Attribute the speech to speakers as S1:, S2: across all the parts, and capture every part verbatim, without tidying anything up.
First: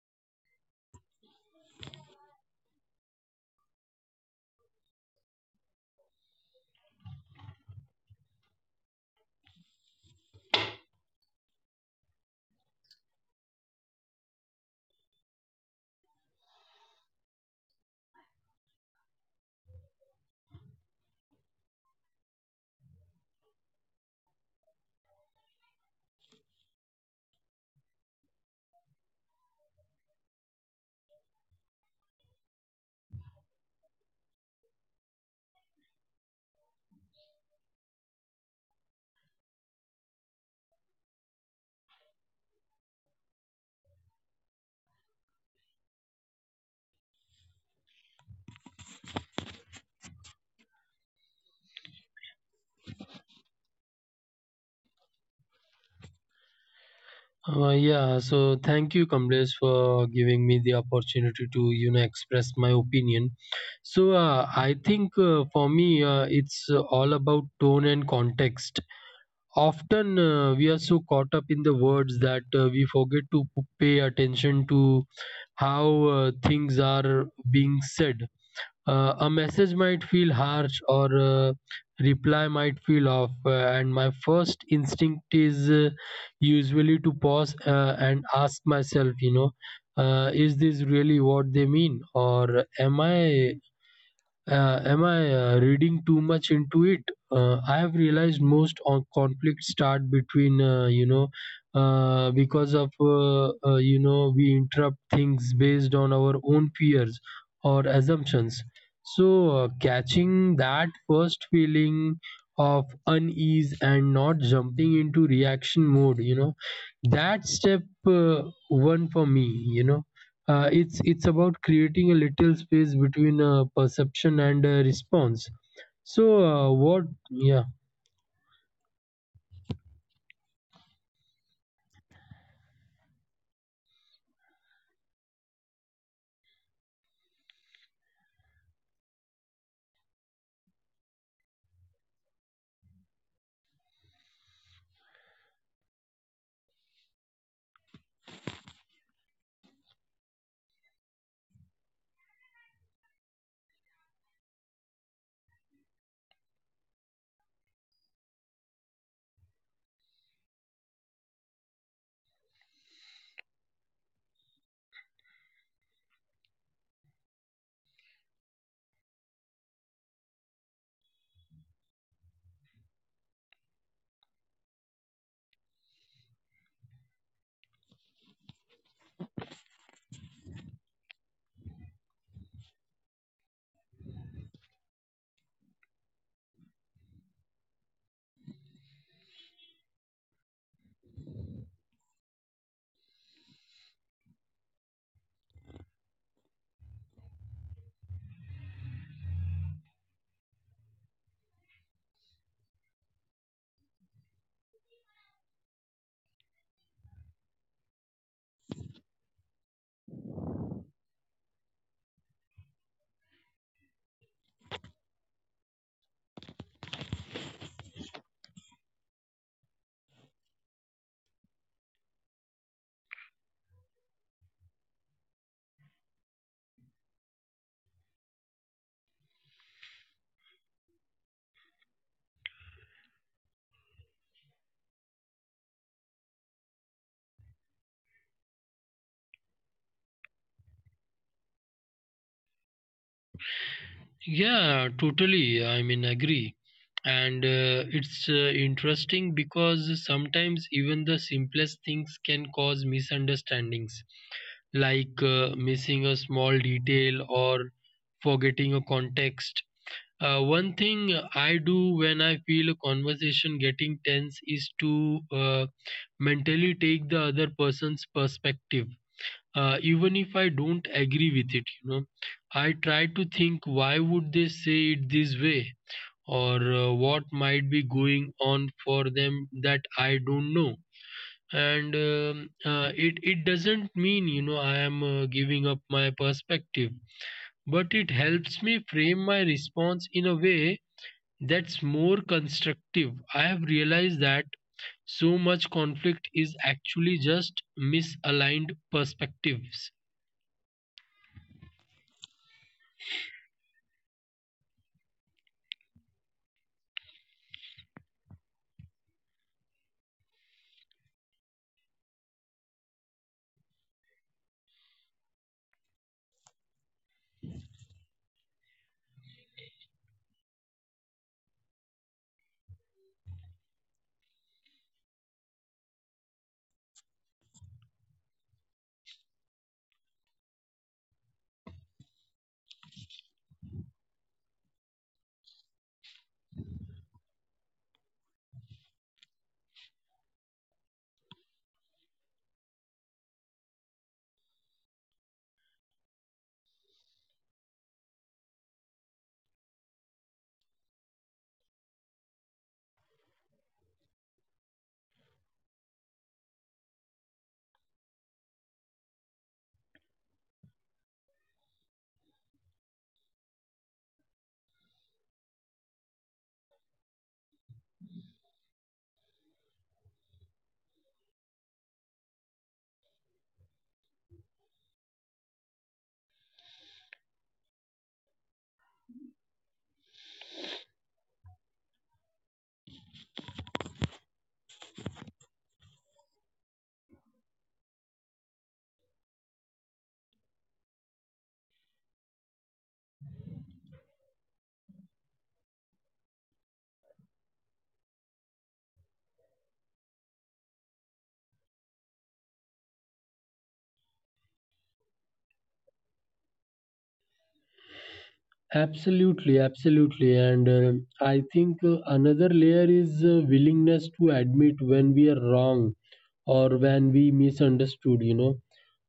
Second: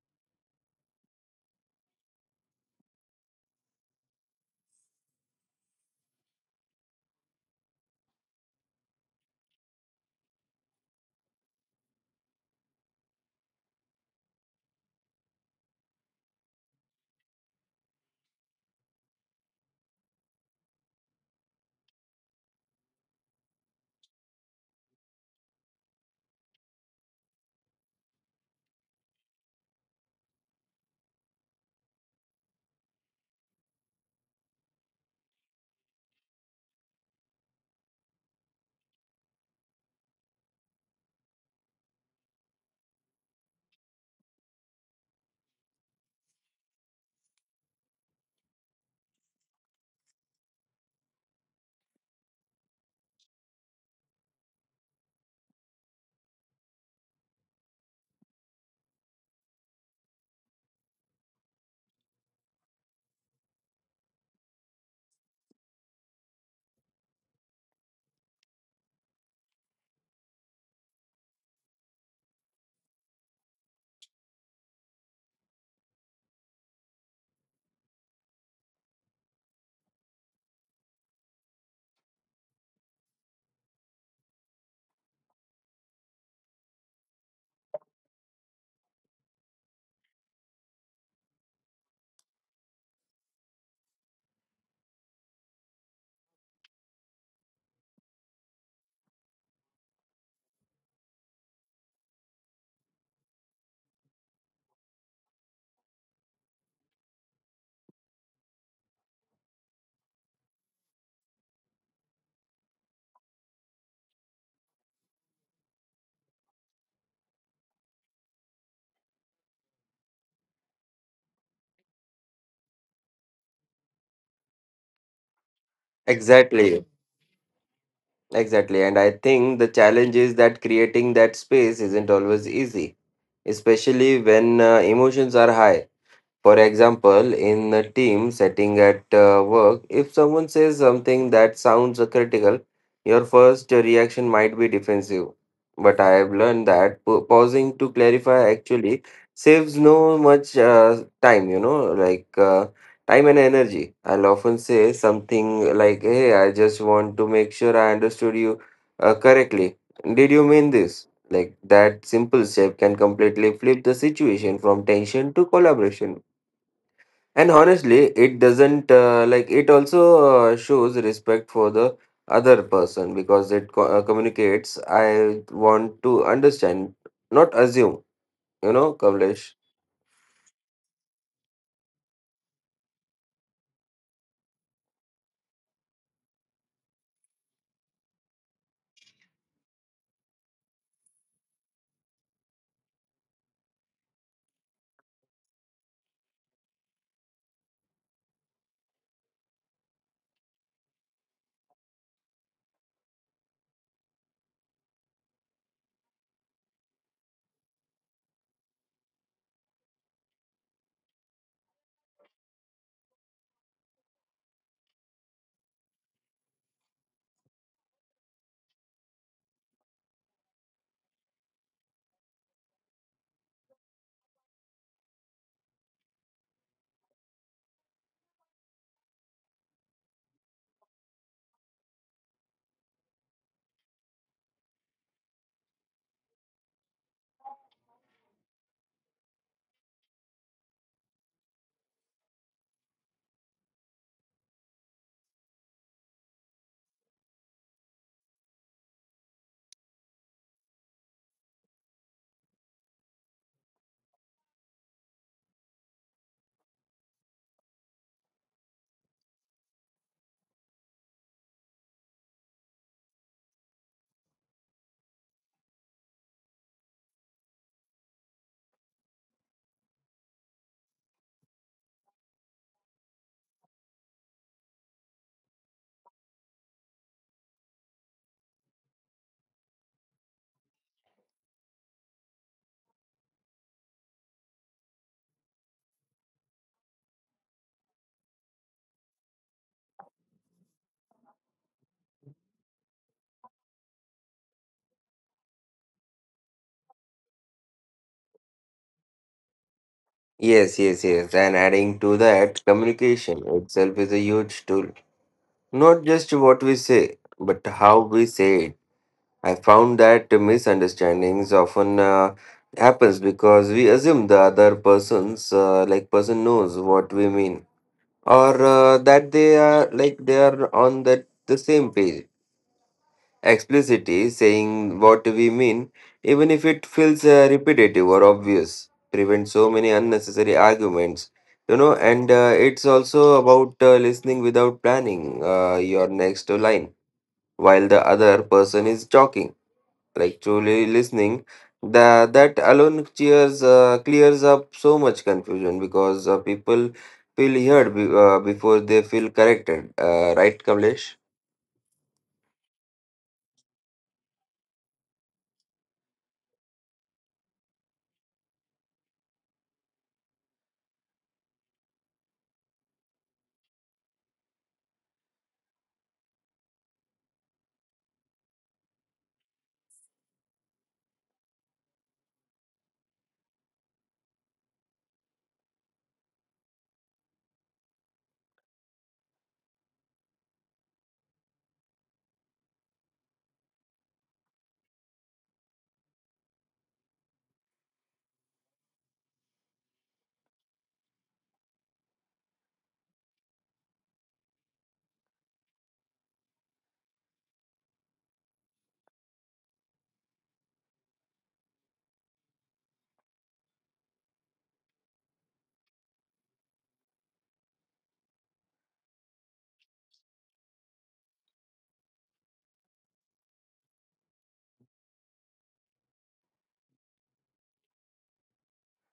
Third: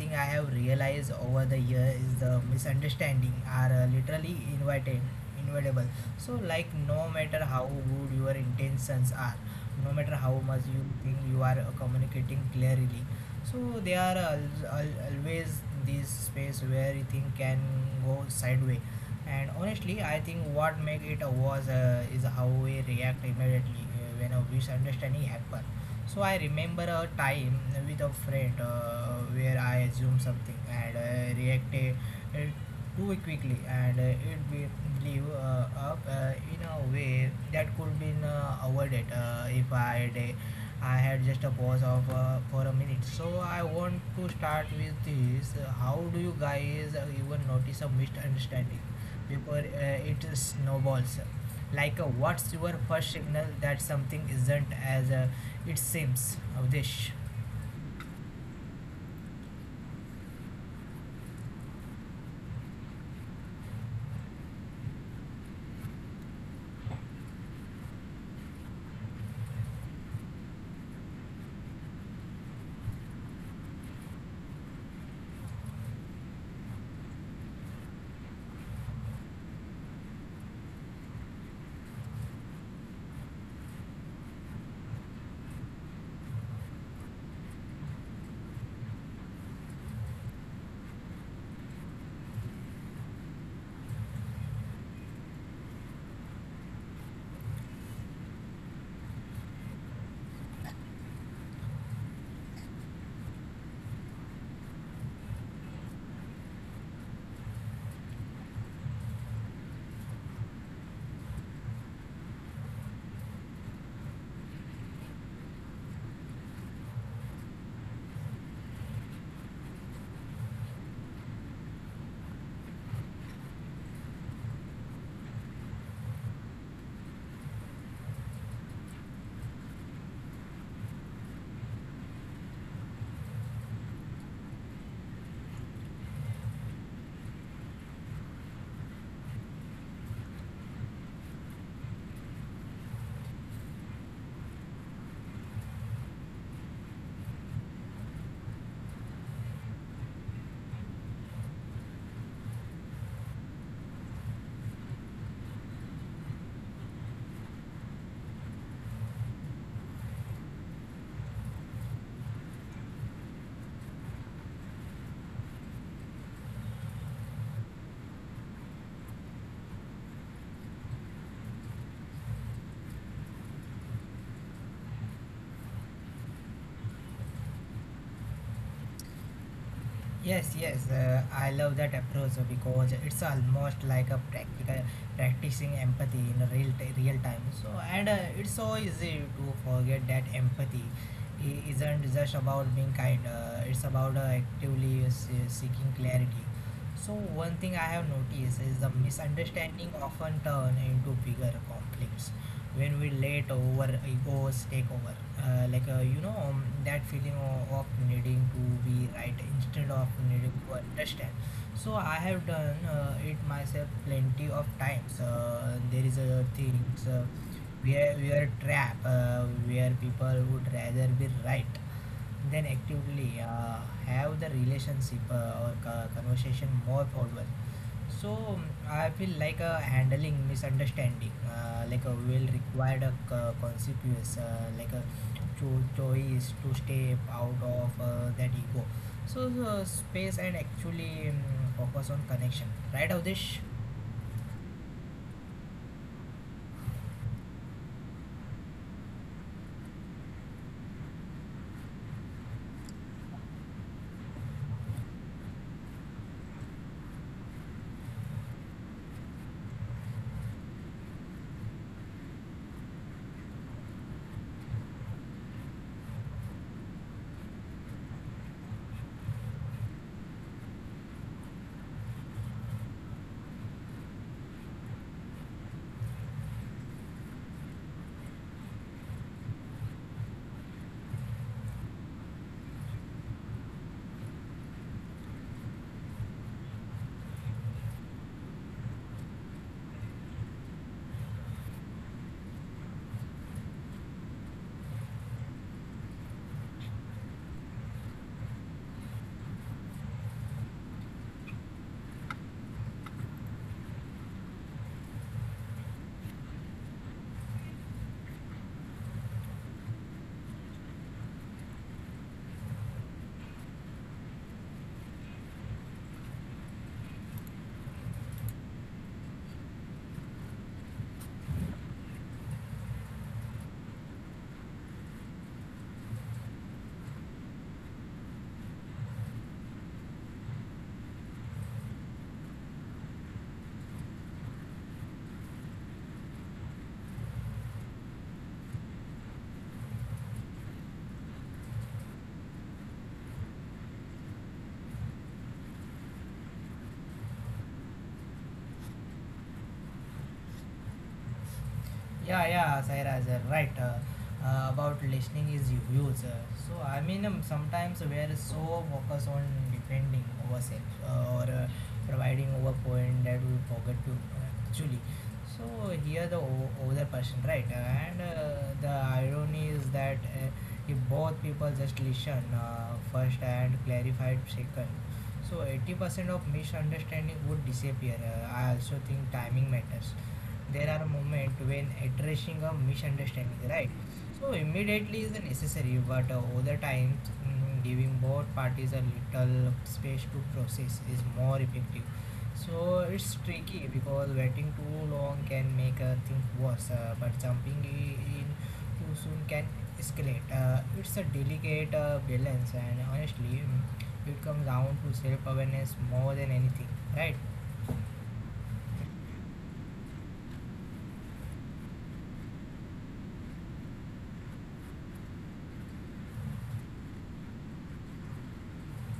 S1: thing I have realized over the year is the misunderstanding are uh, literally invited, inevitable. So, like, no matter how good your intentions are, no matter how much you think you are uh, communicating clearly, so there are al- al- always this space where things can go sideways. And honestly, I think what make it uh, was uh, is how we react immediately uh, when a misunderstanding happens. So I remember a time with a friend uh, where I assumed something and uh, reacted uh, too quickly, and uh, it be- blew uh, up uh, in a way that could be uh, avoided uh, if I had a, I had just a pause of uh, for a minute. So I want to start with this. uh, How do you guys uh, even notice a misunderstanding before uh, it snowballs? Like a what's your first signal that something isn't as uh, it seems, Avdish?
S2: Uh, yeah, so thank you, Kamlesh, for giving me the opportunity to you know express my opinion. So uh, I think uh, for me, uh, it's uh, all about tone and context. Often uh, we are so caught up in the words that uh, we forget to p- pay attention to how uh, things are being said. Uh, a message might feel harsh or a reply might feel off, uh, and my first instinct is uh, usually to pause uh, and ask myself, you know, uh, is this really what they mean, or am I uh, am I uh, reading too much into it? Uh, I have realized most on conflicts start between, uh, you know, uh, because of, uh, uh, you know, we interrupt things based on our own fears or assumptions. So, uh, catching that first feeling of unease and not jumping into reaction mode, you know, that step uh, one for me, you know. Uh, it's it's about creating a little space between uh, perception and uh, response. So uh,
S3: Exactly,
S2: what? Yeah.
S3: exactly. And I think the challenge is that creating that space isn't always easy, especially when uh, emotions are high. For example, in a team setting at uh, work, if someone says something that sounds uh, critical, your first reaction might be defensive. But I have learned that pa- pausing to clarify actually saves no much uh, time, you know, like uh, time and energy. I'll often say something like, "Hey, I just want to make sure I understood you uh, correctly. Did you mean this?" Like that simple step can completely flip the situation from tension to collaboration. And honestly, it doesn't uh, like it also uh, shows respect for the other person because it co- uh, communicates. I want to understand, not assume, you know, Kavlesh.
S1: Yes, yes, uh, I love that approach uh, because it's almost like a practical practicing empathy in a real t- real time. So and uh, it's so easy to forget that empathy i- isn't just about being kind. Uh, it's about uh, actively s- seeking clarity. So one thing I have noticed is the misunderstanding often turn into bigger conflicts when we let over egos take over, uh, like, uh, you know, um, that feeling of, of needing to be right instead of needing to understand. So I have done uh, it myself plenty of times. Uh, there is a things uh, where we are trapped, uh, where people would rather be right then actively uh, have the relationship uh, or co- conversation more forward. So, mm, I feel like uh, handling misunderstanding, uh, like a will require a co- consequence, uh, like a cho- choice to step out of uh, that ego, so uh, space and actually, mm, focus on connection, right, Avdish?
S2: Yeah, totally. I mean, agree. And uh, it's uh, interesting because sometimes even the simplest things can cause misunderstandings, like uh, missing a small detail or forgetting a context. Uh, one thing I do when I feel a conversation getting tense is to uh, mentally take the other person's perspective. Uh, even if I don't agree with it, you know, I try to think why would they say it this way or uh, what might be going on for them that I don't know. And um, uh, it it doesn't mean you know I am uh, giving up my perspective, but it helps me frame my response in a way that's more constructive. I have realized that so much conflict is actually just misaligned perspectives.
S3: Yes, yes, yes. And adding to that, communication itself is a huge tool. Not just what we say, but how we say it. I found that misunderstandings often uh, happens because we assume the other person's uh, like person knows what we mean or uh, that they are like they are on that the same page, explicitly saying what we mean even if it feels uh, repetitive or obvious, prevents so many unnecessary arguments, you know. And uh, it's also about uh, listening without planning uh, your next line while the other person is talking, like truly listening. That that alone cheers uh, clears up so much confusion because uh, people feel heard be, uh, before they feel corrected, uh, right, Kamlesh?
S1: Yeah, yeah, Sairaj, uh, right. Uh, uh, about listening is huge. Uh, so I mean, um, sometimes we are so focused on defending ourselves uh, or uh, providing our point that we forget to uh, actually. So here the o- other person, right? Uh, And uh, the irony is that uh, if both people just listen uh, first and clarify second, so eighty percent of misunderstanding would disappear. Uh, I also think timing matters. There are moments when addressing a misunderstanding, right? So immediately is necessary, but uh, over time, mm, giving both parties a little space to process is more effective. So it's tricky because waiting too long can make uh, things worse, uh, but jumping i- in too soon can escalate. Uh, it's a delicate uh, balance, and honestly, mm, it comes down to self awareness more than anything, right?
S2: Absolutely, absolutely. And uh, I think uh, another layer is uh, willingness to admit when we are wrong or when we misunderstood, you know.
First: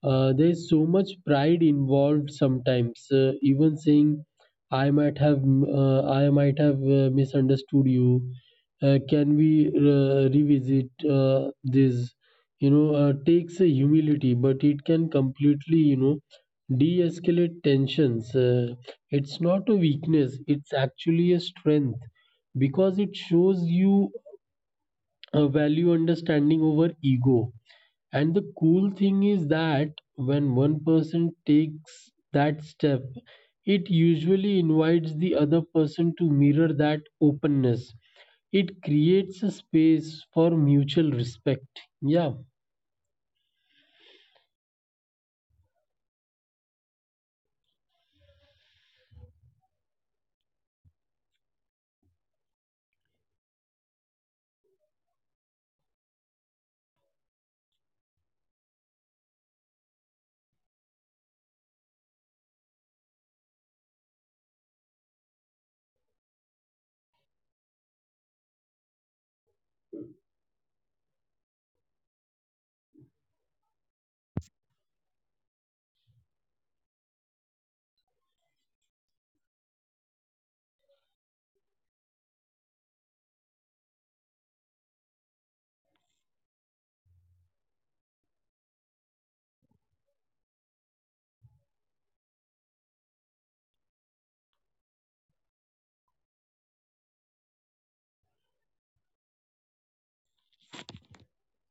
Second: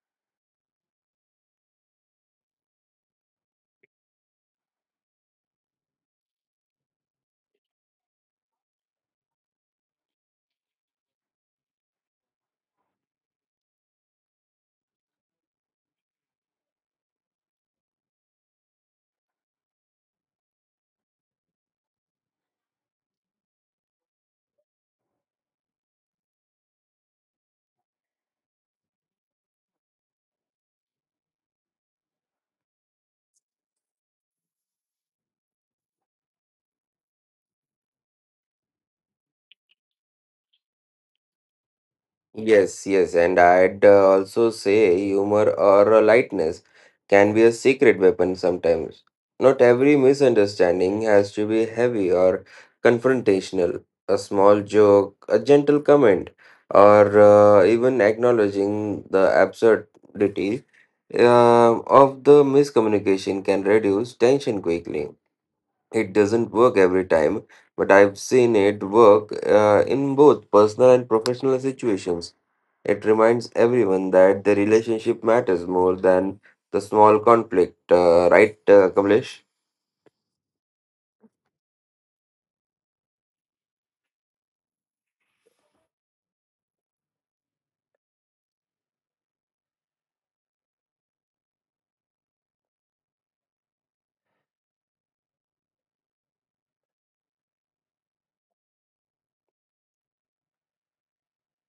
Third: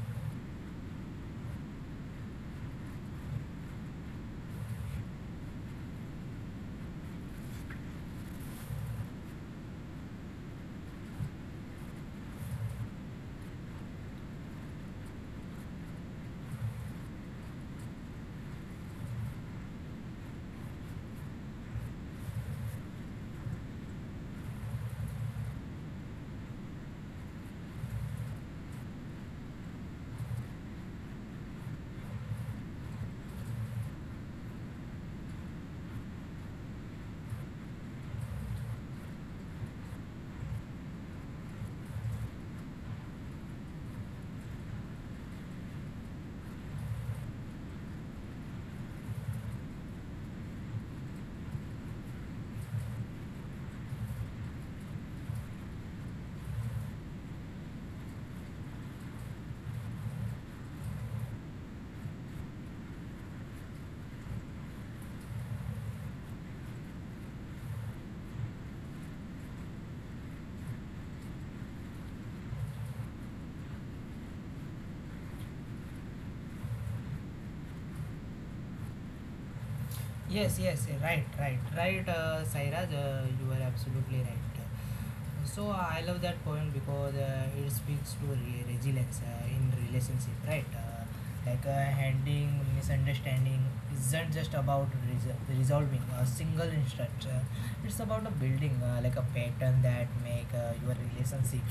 S2: Uh, there is so much pride involved sometimes, uh, even saying, I might have, m- uh, I might have uh, misunderstood you. Uh, can we uh, revisit uh, this? You know, uh, takes a humility, but it can completely, you know, de-escalate tensions. Uh, it's not a weakness, it's actually a strength because it shows you a value understanding over ego. And the cool thing is that when one person takes that step, it usually invites the other person to mirror that openness. It creates a space for mutual respect. Yeah.
S3: Yes, yes, and I'd uh, also say humor or a lightness can be a secret weapon sometimes. Not every misunderstanding has to be heavy or confrontational. A small joke, a gentle comment, or uh, even acknowledging the absurdity uh, of the miscommunication can reduce tension quickly. It doesn't work every time, but I've seen it work uh, in both personal and professional situations. It reminds everyone that the relationship matters more than the small conflict, uh, right, uh, Kamlesh?
S1: Yes, yes, eh, right, right, right, uh, Sairaj, uh, you are absolutely right. So I love that point because uh, it speaks to re- resilience uh, in relationship, right? Uh, like, uh, handling misunderstanding isn't just about res- resolving a single instant. Uh, it's about a building uh, like a pattern that make uh, your relationship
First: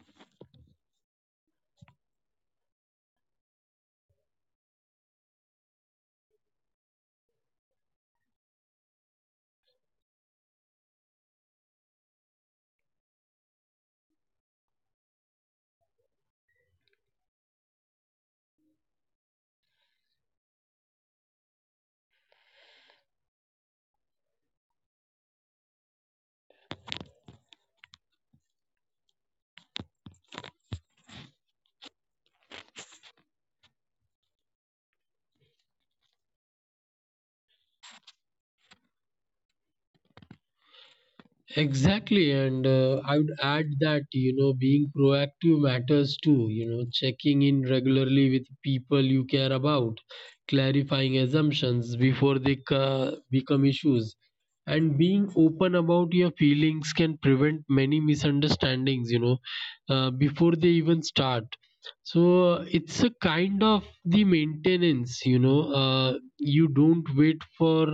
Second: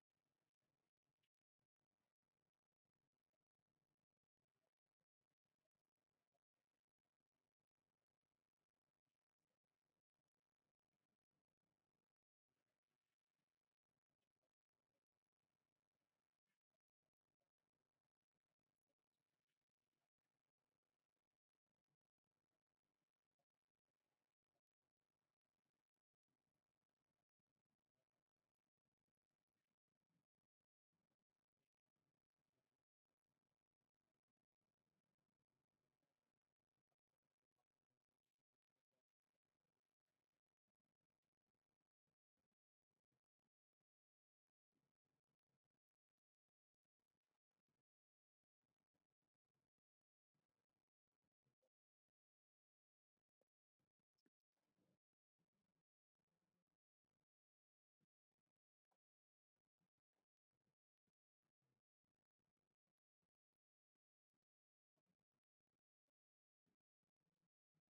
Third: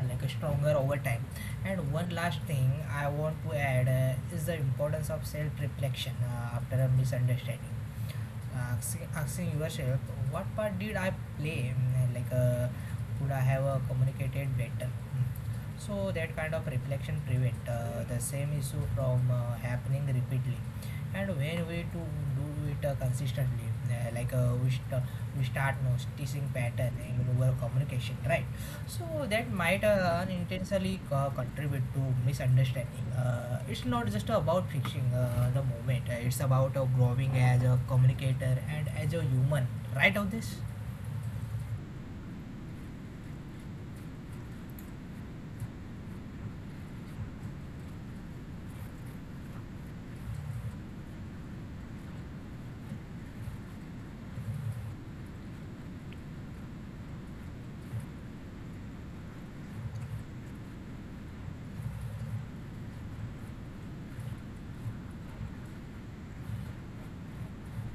S1: uh, like a stronger over time. And one last thing I want to add uh, is the importance of self-reflection uh, after a misunderstanding, asking, asking yourself what part did I play. Mm, like, uh, could I have uh, communicated better? Mm. So that kind of reflection prevent uh, the same issue from uh, happening repeatedly. And when we to do it uh, consistently, uh, like, uh, we, st- we start noticing pattern in our communication, right? So that might uh, unintentionally co- contribute to misunderstanding. Uh, it's not just about fixing uh, the moment. Uh, it's about uh, growing as a communicator and as a human. Right of this?
S2: Exactly, and uh, I would add that you know being proactive matters too. You know, checking in regularly with people you care about, clarifying assumptions before they ca- become issues, and being open about your feelings can prevent many misunderstandings. You know, uh, before they even start. So uh, it's a kind of the maintenance. You know, uh, you don't wait for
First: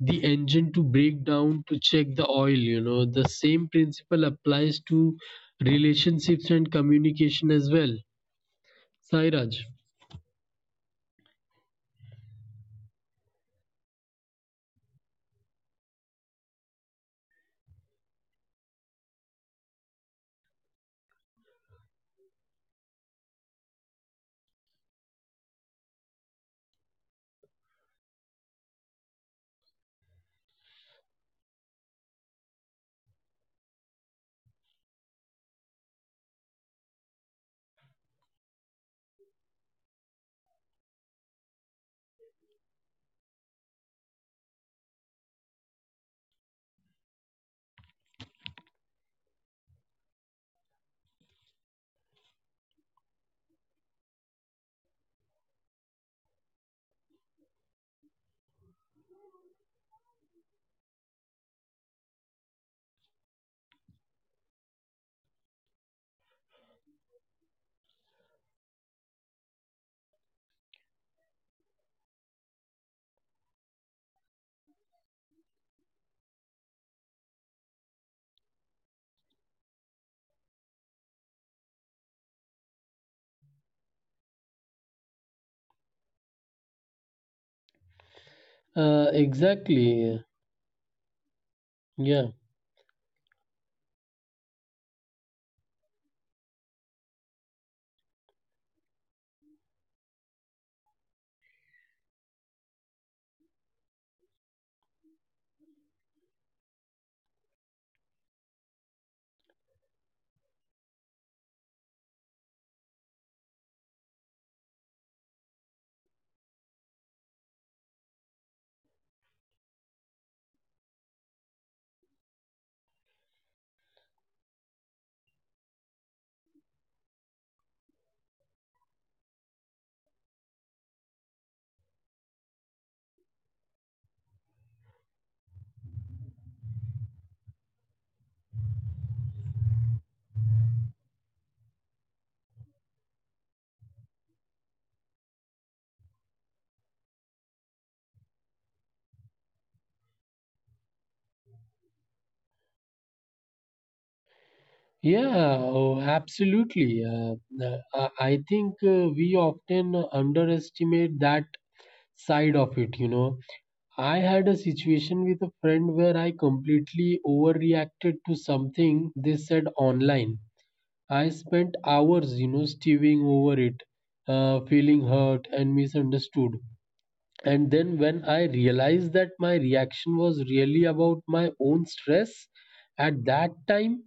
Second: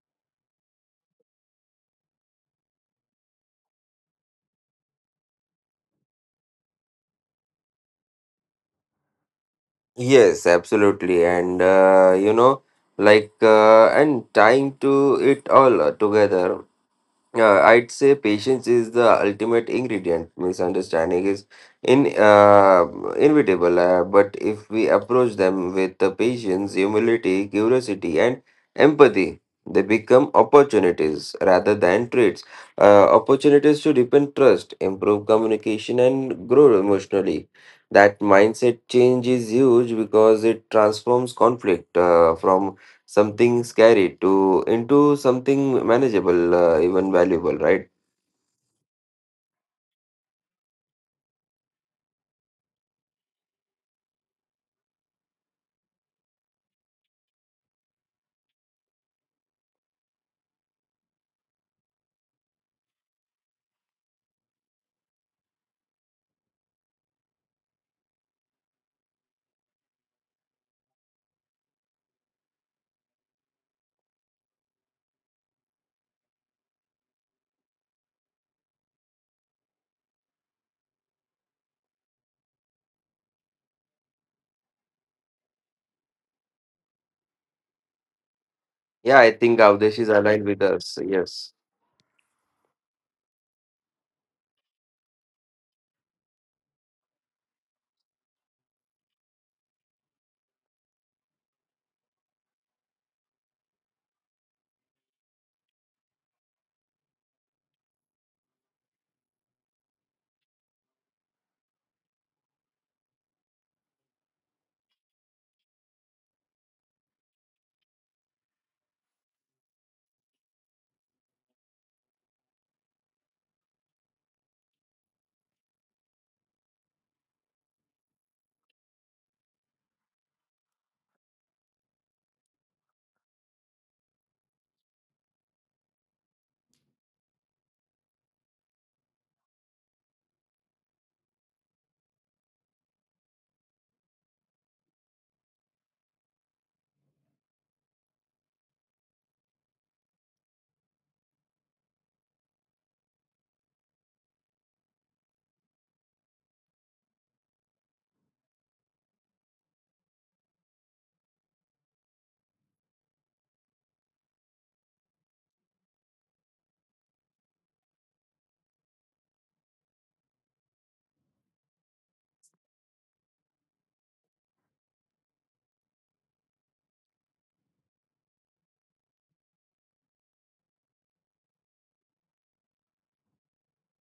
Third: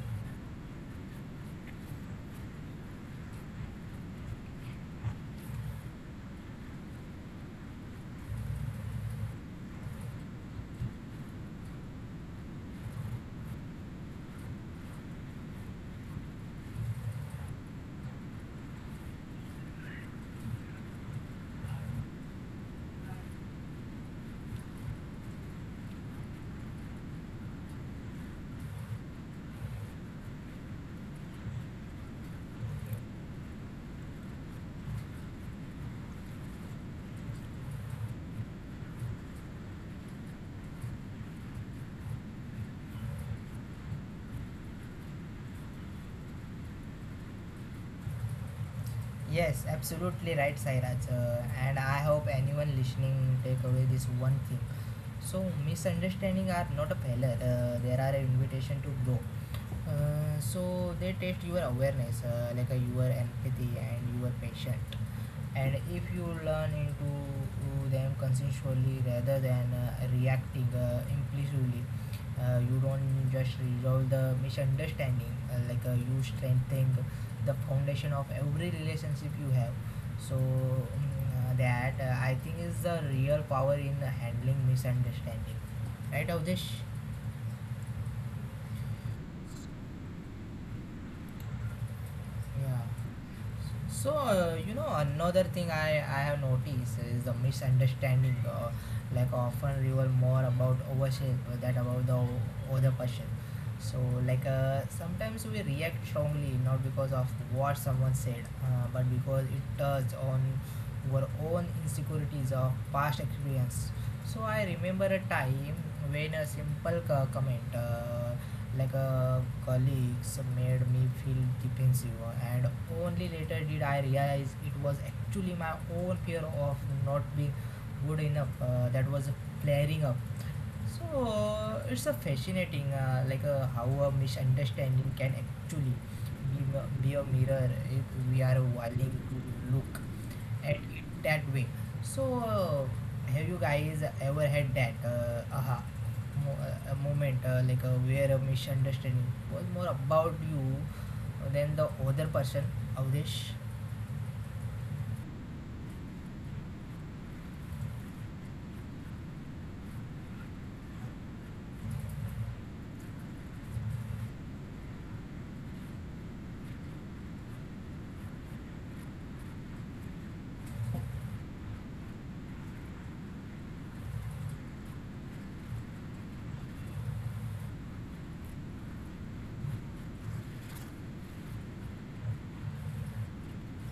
S2: the engine to break down to check the oil, you know, the same principle applies to relationships and communication as well, Sairaj.
S3: Yes, absolutely. And uh, you know, like, uh, and tying to it all uh, together, yeah, I'd say patience is the ultimate ingredient. Misunderstanding is in uh, inevitable, uh, but if we approach them with the patience, humility, curiosity, and empathy, they become opportunities rather than traits. Uh, opportunities to deepen trust, improve communication, and grow emotionally. That mindset change is huge because it transforms conflict uh, from something scary to into something manageable, uh, even valuable, right?
S1: Yes, absolutely right, Sairaj. Uh, and I hope anyone listening take away this one thing. So misunderstanding are not a failure. Uh, there are an invitation to grow. Uh, so they test your awareness, uh, like, uh, your empathy and your patience. And if you learn into them consensually rather than uh, reacting uh, impulsively, uh, you don't just resolve the misunderstanding, uh, like, uh, you strengthen the foundation of every relationship you have. So mm, uh, that uh, I think is the real power in handling misunderstanding, right, Avdesh?
S2: Uh,
S3: Yeah, I think Avdesh is
S2: exactly.
S3: aligned with us. Yes.
S2: Yeah.
S1: Yeah. So uh, you know another thing I I have noticed is the misunderstanding. Uh, like often reveal more about ourselves that about the other person. So like, uh, sometimes we react strongly not because of what someone said, uh, but because it touches on our own insecurities of past experience. So I remember a time when a simple co- comment. Uh, like a colleagues made me feel defensive, and only later did I realize it was actually my own fear of not being good enough uh, that was flaring up. So it's a fascinating, uh, like, uh, how a misunderstanding can actually be, be a mirror if we are willing to look at it that way. So uh, have you guys ever had that uh, aha mo- uh, a moment, uh, like, uh, where a misunderstanding was more about you than the other person, Avdesh?
S2: Yeah oh, absolutely. Uh, uh, i I think uh, we often underestimate that side of it, you know. I had a situation with a friend where I completely overreacted to something they said online. I spent hours, you know, stewing over it, uh, feeling hurt and misunderstood. And then when I realized that my reaction was really about my own stress at that time,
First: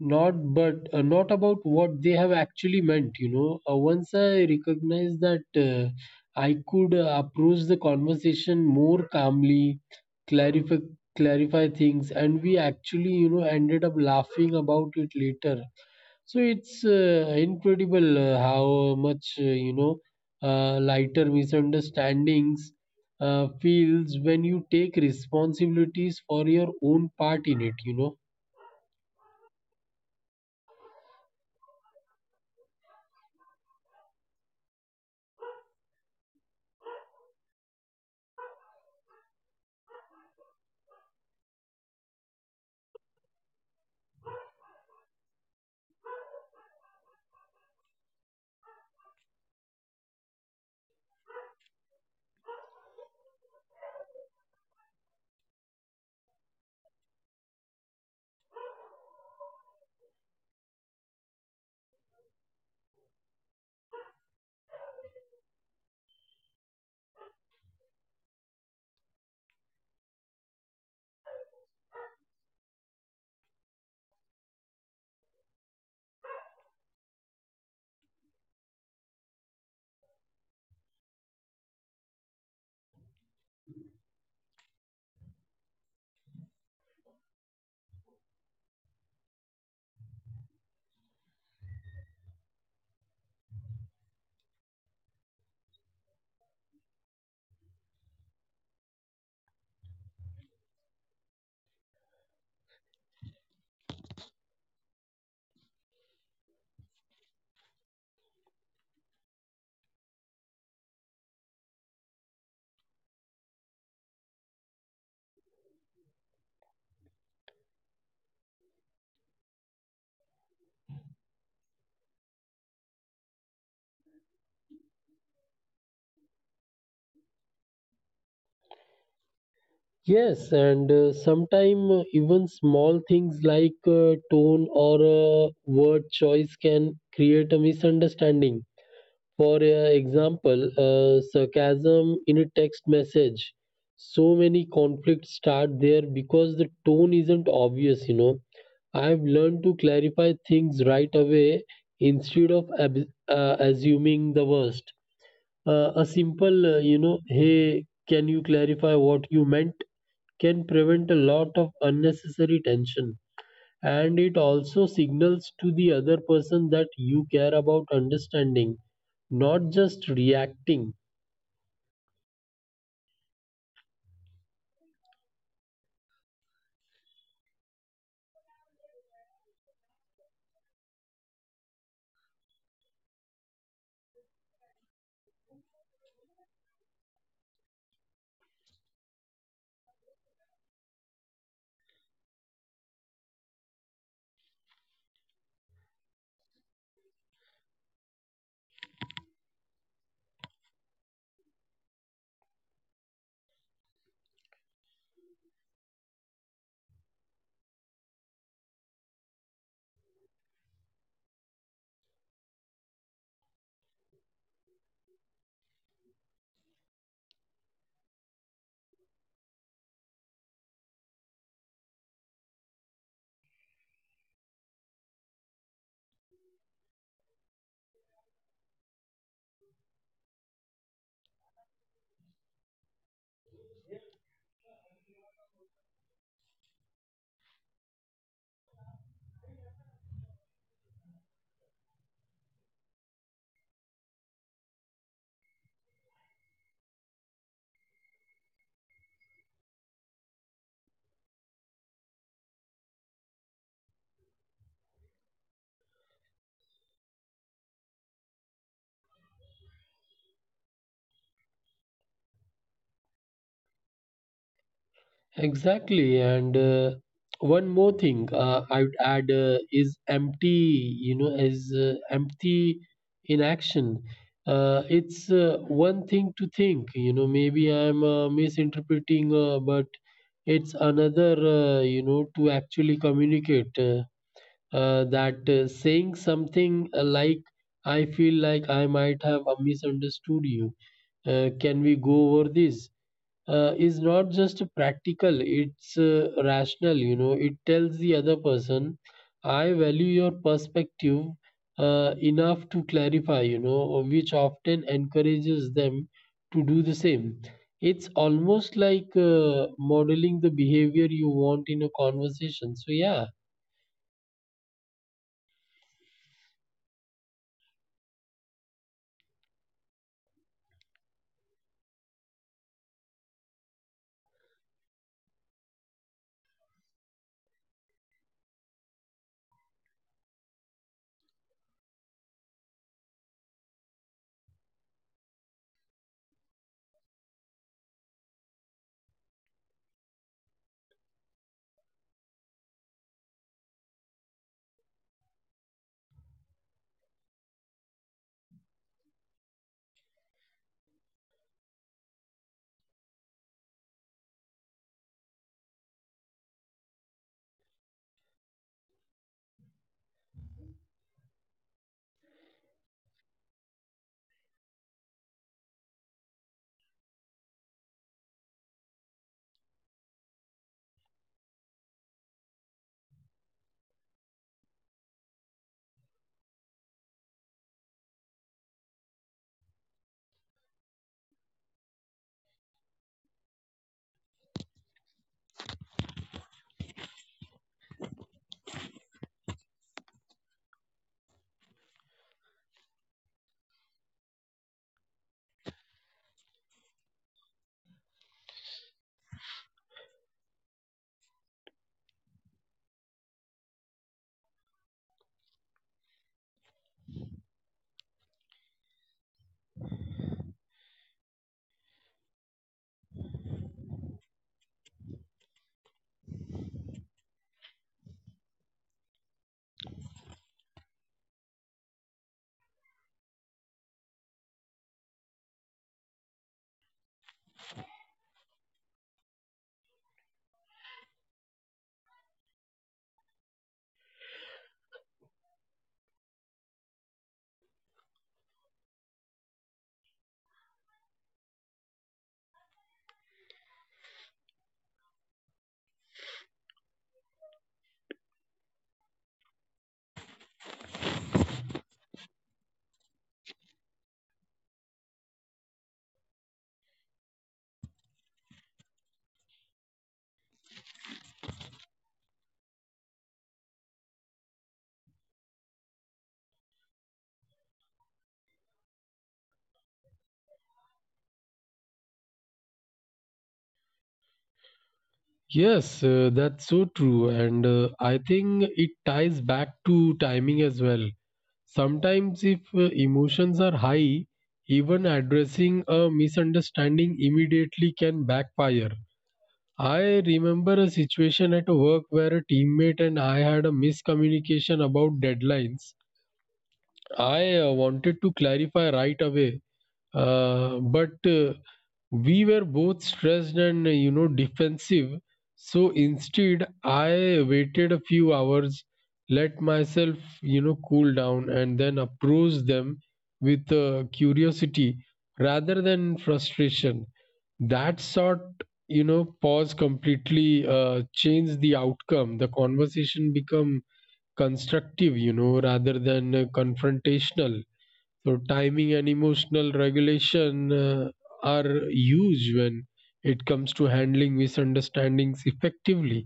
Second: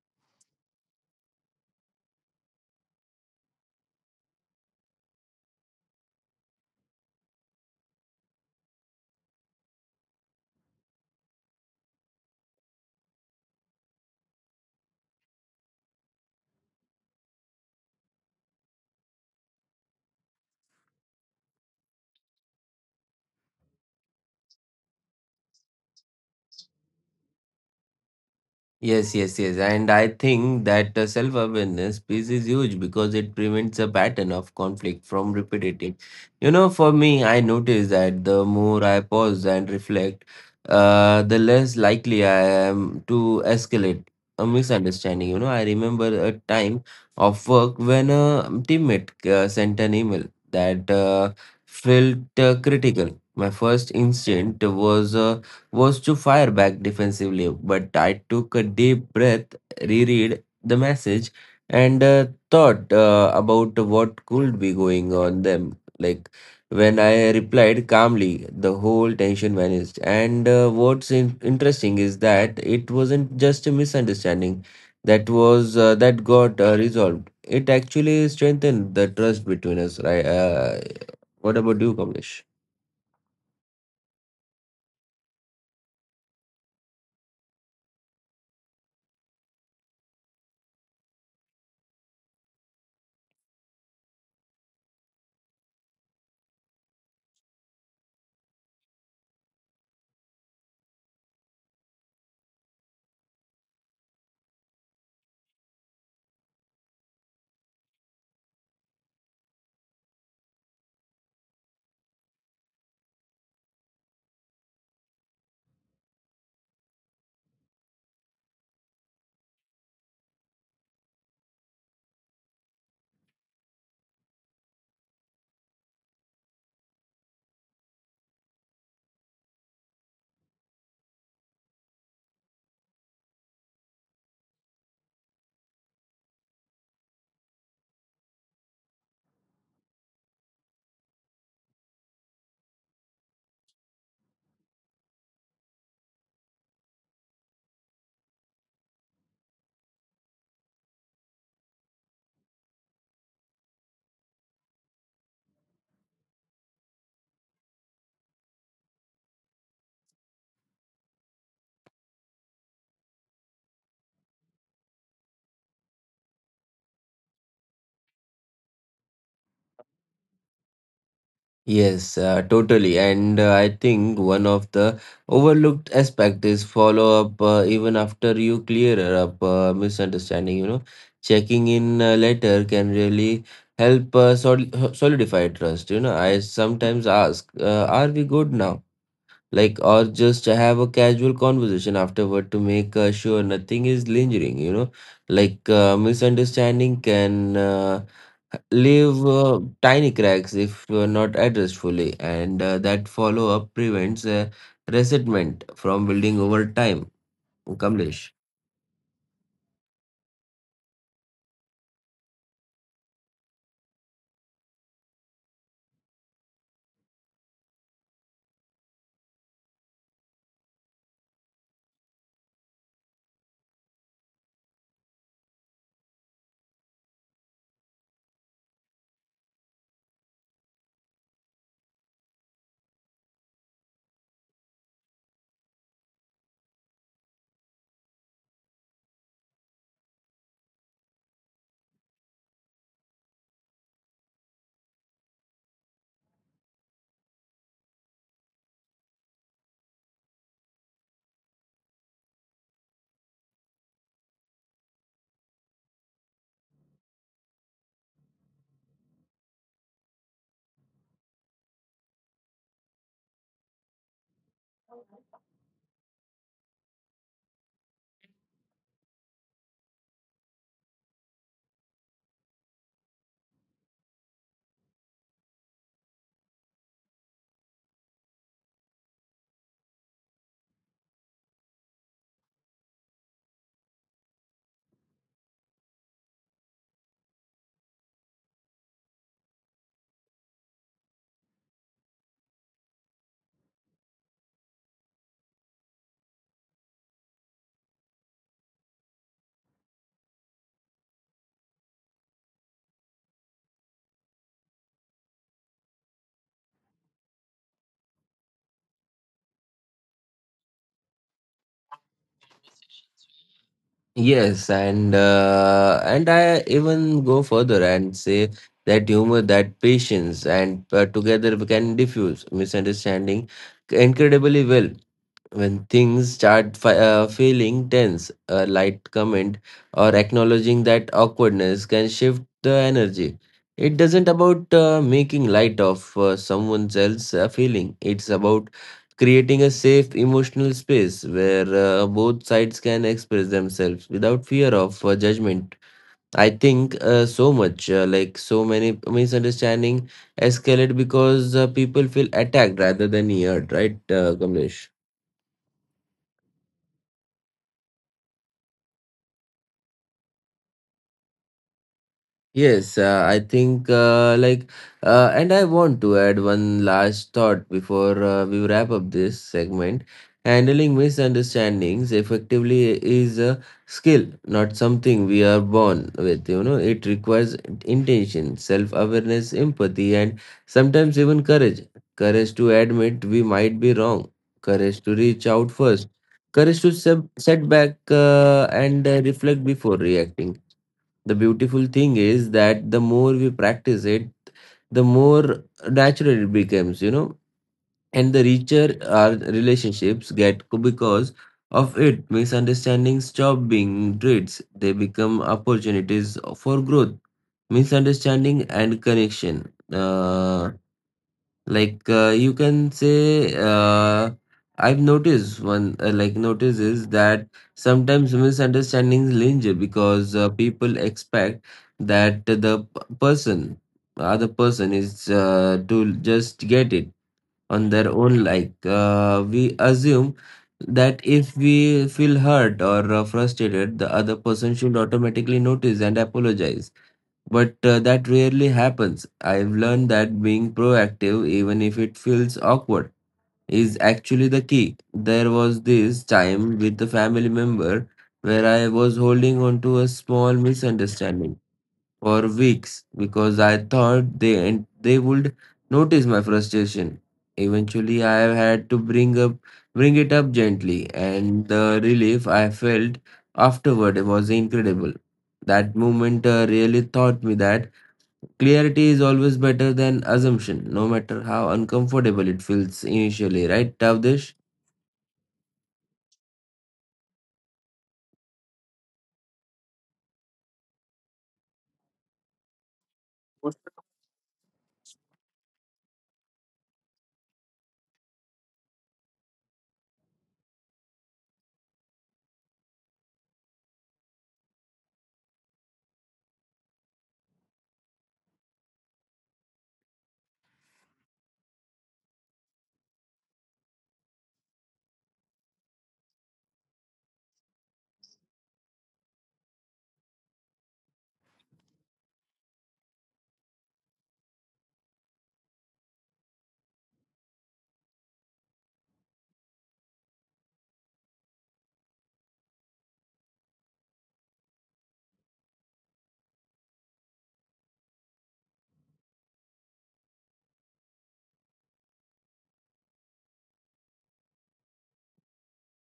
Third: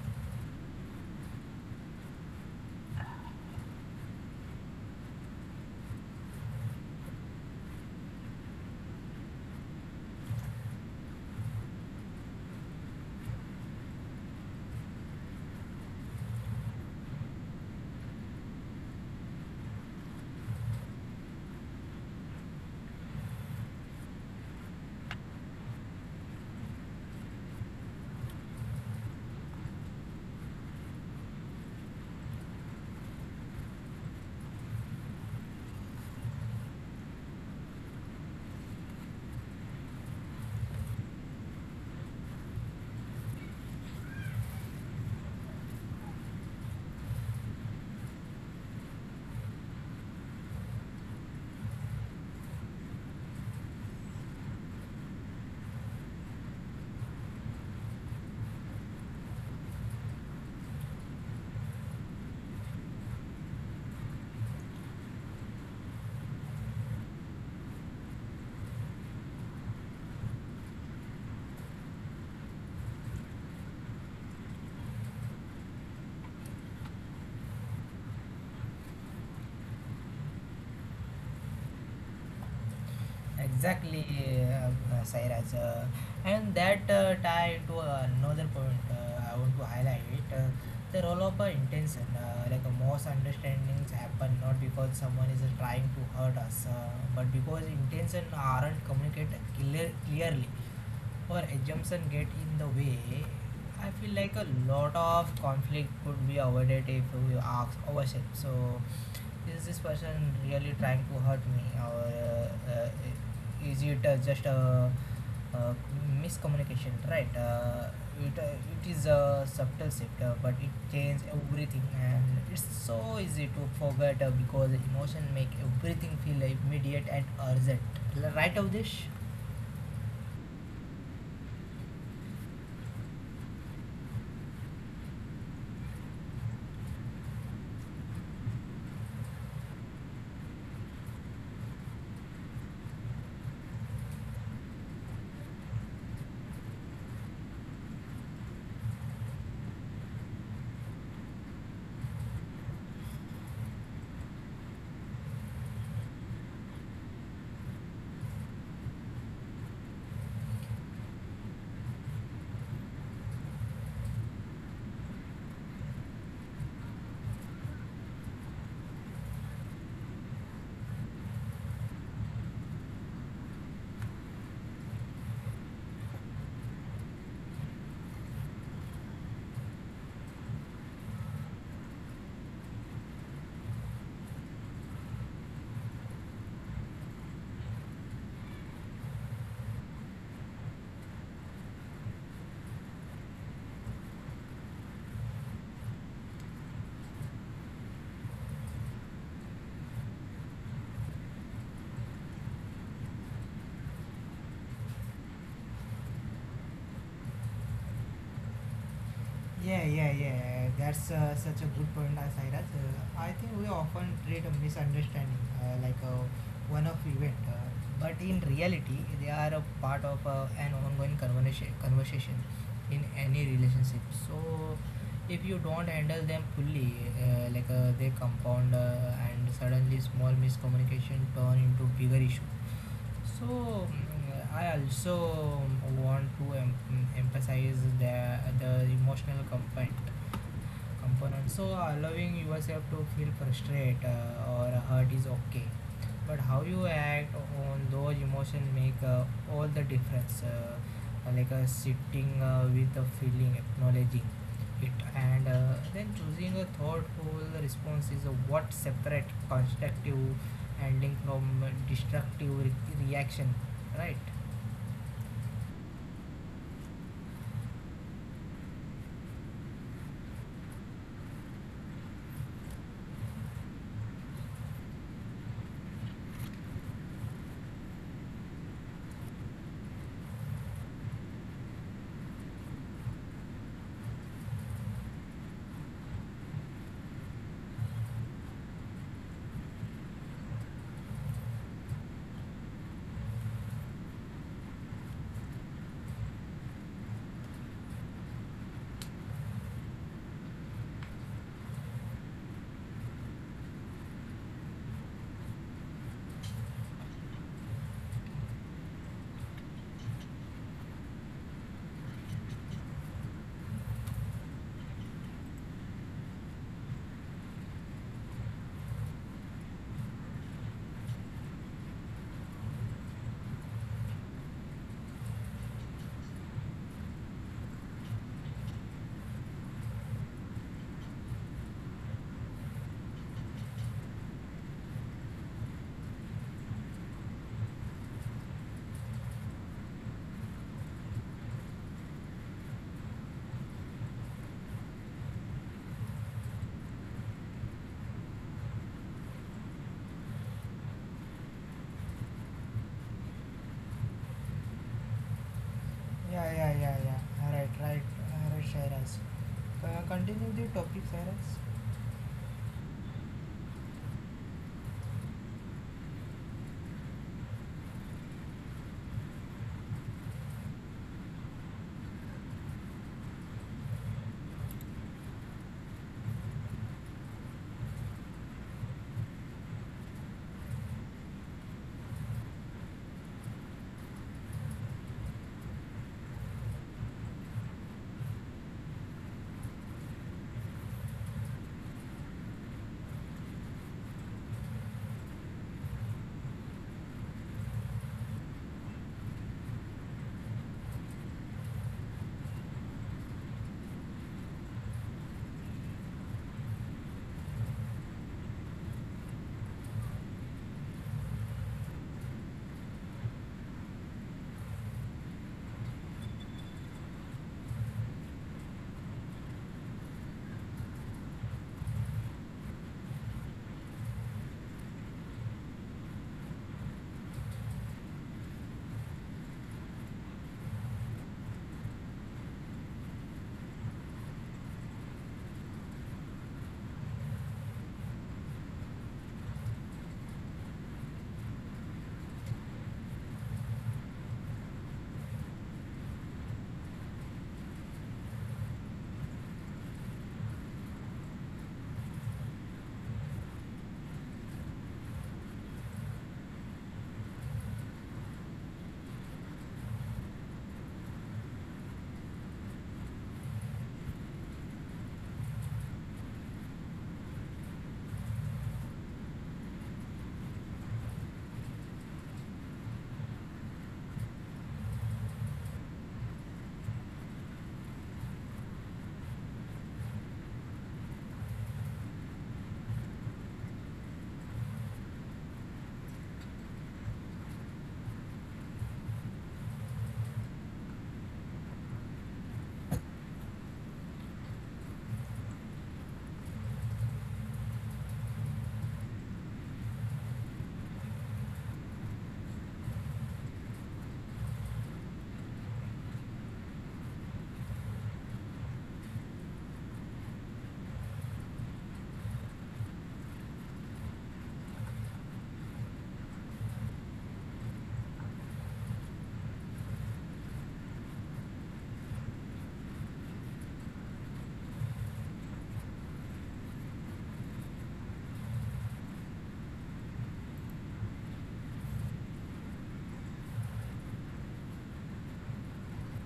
S2: not but uh, not about what they have actually meant, you know. Uh, once I recognized that uh, I could uh, approach the conversation more calmly, clarify clarify things, and we actually, you know, ended up laughing about it later. So it's uh, incredible uh, how much uh, you know uh, lighter misunderstandings uh, feels when you take responsibilities for your own part in it. You know.
S3: Yes, yes, yes. And I think that uh, self awareness piece is huge because it prevents a pattern of conflict from repeating. You know, for me, I notice that the more I pause and reflect, uh, the less likely I am to escalate a misunderstanding. You know, I remember a time of work when a teammate uh, sent an email that uh, felt uh, critical. My first instinct was. Uh, was to fire back defensively, but I took a deep breath, reread the message, and uh, thought uh, about what could be going on them. Like when I replied calmly, the whole tension vanished. And uh, what's in- interesting is that it wasn't just a misunderstanding that was uh, that got uh, resolved. It actually strengthened the trust between us. Right? Uh, what about you, Kamlesh?
S1: Exactly, uh, uh, Sairaj. Uh, and that uh, tie to another point uh, I want to highlight uh, the role of uh, intention. Uh, like, uh, most understandings happen not because someone is uh, trying to hurt us, uh, but because intention aren't communicated clear, clearly or assumption get in the way. I feel like a lot of conflict could be avoided if we ask ourselves. So, is this person really trying to hurt me, or uh, uh, is it uh, just a, uh miscommunication, right? uh, it, uh, it is a subtle shift uh, but it changes everything, and it's so easy to forget uh, because emotion make everything feel immediate and urgent, right of?
S2: Yes, and uh, sometimes even small things like uh, tone or uh, word choice can create a misunderstanding. For uh, example, uh, sarcasm in a text message. So many conflicts start there because the tone isn't obvious, you know. I've learned to clarify things right away instead of ab- uh, assuming the worst. Uh, a simple, uh, you know, hey, can you clarify what you meant? Can prevent a lot of unnecessary tension, and it also signals to the other person that you care about understanding, not just reacting.
S3: Yes, uh, totally. And uh, I think one of the overlooked aspect is follow up, uh, even after you clear up uh, misunderstanding, you know. Checking in uh, later can really help uh, sol solidify trust, you know. I sometimes ask, uh, "Are we good now?" Like, or just have a casual conversation afterward to make uh, sure nothing is lingering, you know. Like uh, misunderstanding can uh, leave uh, tiny cracks if uh, not addressed fully, and uh, that follow up prevents uh, resentment from building over time, Kamlesh.
S1: Yeah, yeah, yeah. That's uh, such a good point, uh, Sairaj. Uh, I think we often treat a misunderstanding uh, like a one-off event, uh, but in reality, they are a part of uh, an ongoing conversation, conversation in any relationship. So, if you don't handle them fully, uh, like, uh, they compound uh, and suddenly small miscommunication turn into bigger issue. So mm, I also want to em- emphasize the the emotional component component. So allowing yourself to feel frustrated uh, or hurt is okay, but how you act on those emotions make uh, all the difference. Uh, like, uh, sitting uh, with the feeling, acknowledging it, and uh, then choosing a thoughtful response is uh, what separate constructive handling from uh, destructive re- reaction, right?
S2: Exactly, and uh, one more thing uh, I would add uh, is empty, you know, is uh, empty in action. Uh, it's uh, one thing to think, you know, maybe I'm uh, misinterpreting, uh, but it's another, uh, you know, to actually communicate, uh, uh, that uh, saying something uh, like, I feel like I might have uh, misunderstood you, uh, can we go over this? Uh, is not just practical, it's uh, rational, you know. It tells the other person, I value your perspective uh, enough to clarify, you know, which often encourages them to do the same. It's almost like uh, modeling the behavior you want in a conversation, so yeah.
S3: Yes, and uh, and I even go further and say that humor, that patience, and uh, together we can diffuse misunderstanding incredibly well. When things start fi- uh, feeling tense, a light comment or acknowledging that awkwardness can shift the energy. It doesn't about uh, making light of uh, someone else's uh, feeling. It's about creating a safe emotional space where uh, both sides can express themselves without fear of uh, judgment. I think uh, so much, uh, like so many misunderstanding escalate because uh, people feel attacked rather than heard, right, uh, Kamlesh?
S1: Yeah, yeah, yeah, yeah. Right, right, right, Sairaj. Uh, continue the topic, Sairaj.
S3: Yes, uh, I think uh, like, uh, and I want to add one last thought before uh, we wrap up this segment. Handling misunderstandings effectively is a skill, not something we are born with. You know, it requires intention, self-awareness, empathy, and sometimes even courage. Courage to admit we might be wrong. Courage to reach out first. Courage to sub- set back uh, and uh, reflect before reacting. The beautiful thing is that the more we practice it, the more natural it becomes, you know, and the richer our relationships get because of it. Misunderstandings stop being traits, they become opportunities for growth, misunderstanding, and connection. Uh, like uh, you can say, uh, I've noticed one uh, like notice is that sometimes misunderstandings linger because uh, people expect that the p- person, other person is uh, to just get it on their own. Like uh, we assume that if we feel hurt or uh, frustrated, the other person should automatically notice and apologize. But uh, that rarely happens. I've learned that being proactive, even if it feels awkward, is actually the key. There was this time with the family member where I was holding on to a small misunderstanding for weeks because I thought they and they would notice my frustration. Eventually, I had to bring up bring it up gently, and the relief I felt afterward was incredible. That moment uh, really taught me that clarity is always better than assumption, no matter how uncomfortable it feels initially, right, Tavdish?
S2: Yes, uh, that's so true. And uh, I think it ties back to timing as well. Sometimes, if uh, emotions are high, even addressing a misunderstanding immediately can backfire. I remember a situation at work where a teammate and I had a miscommunication about deadlines. I uh, wanted to clarify right away, uh, but uh, we were both stressed and uh, you know defensive. So instead, I waited a few hours, let myself, you know, cool down, and then approach them with uh, curiosity rather than frustration. That sort, you know, pause completely uh, changed the outcome. The conversation become constructive, you know, rather than uh, confrontational. So, timing and emotional regulation uh, are huge when it comes to handling misunderstandings effectively,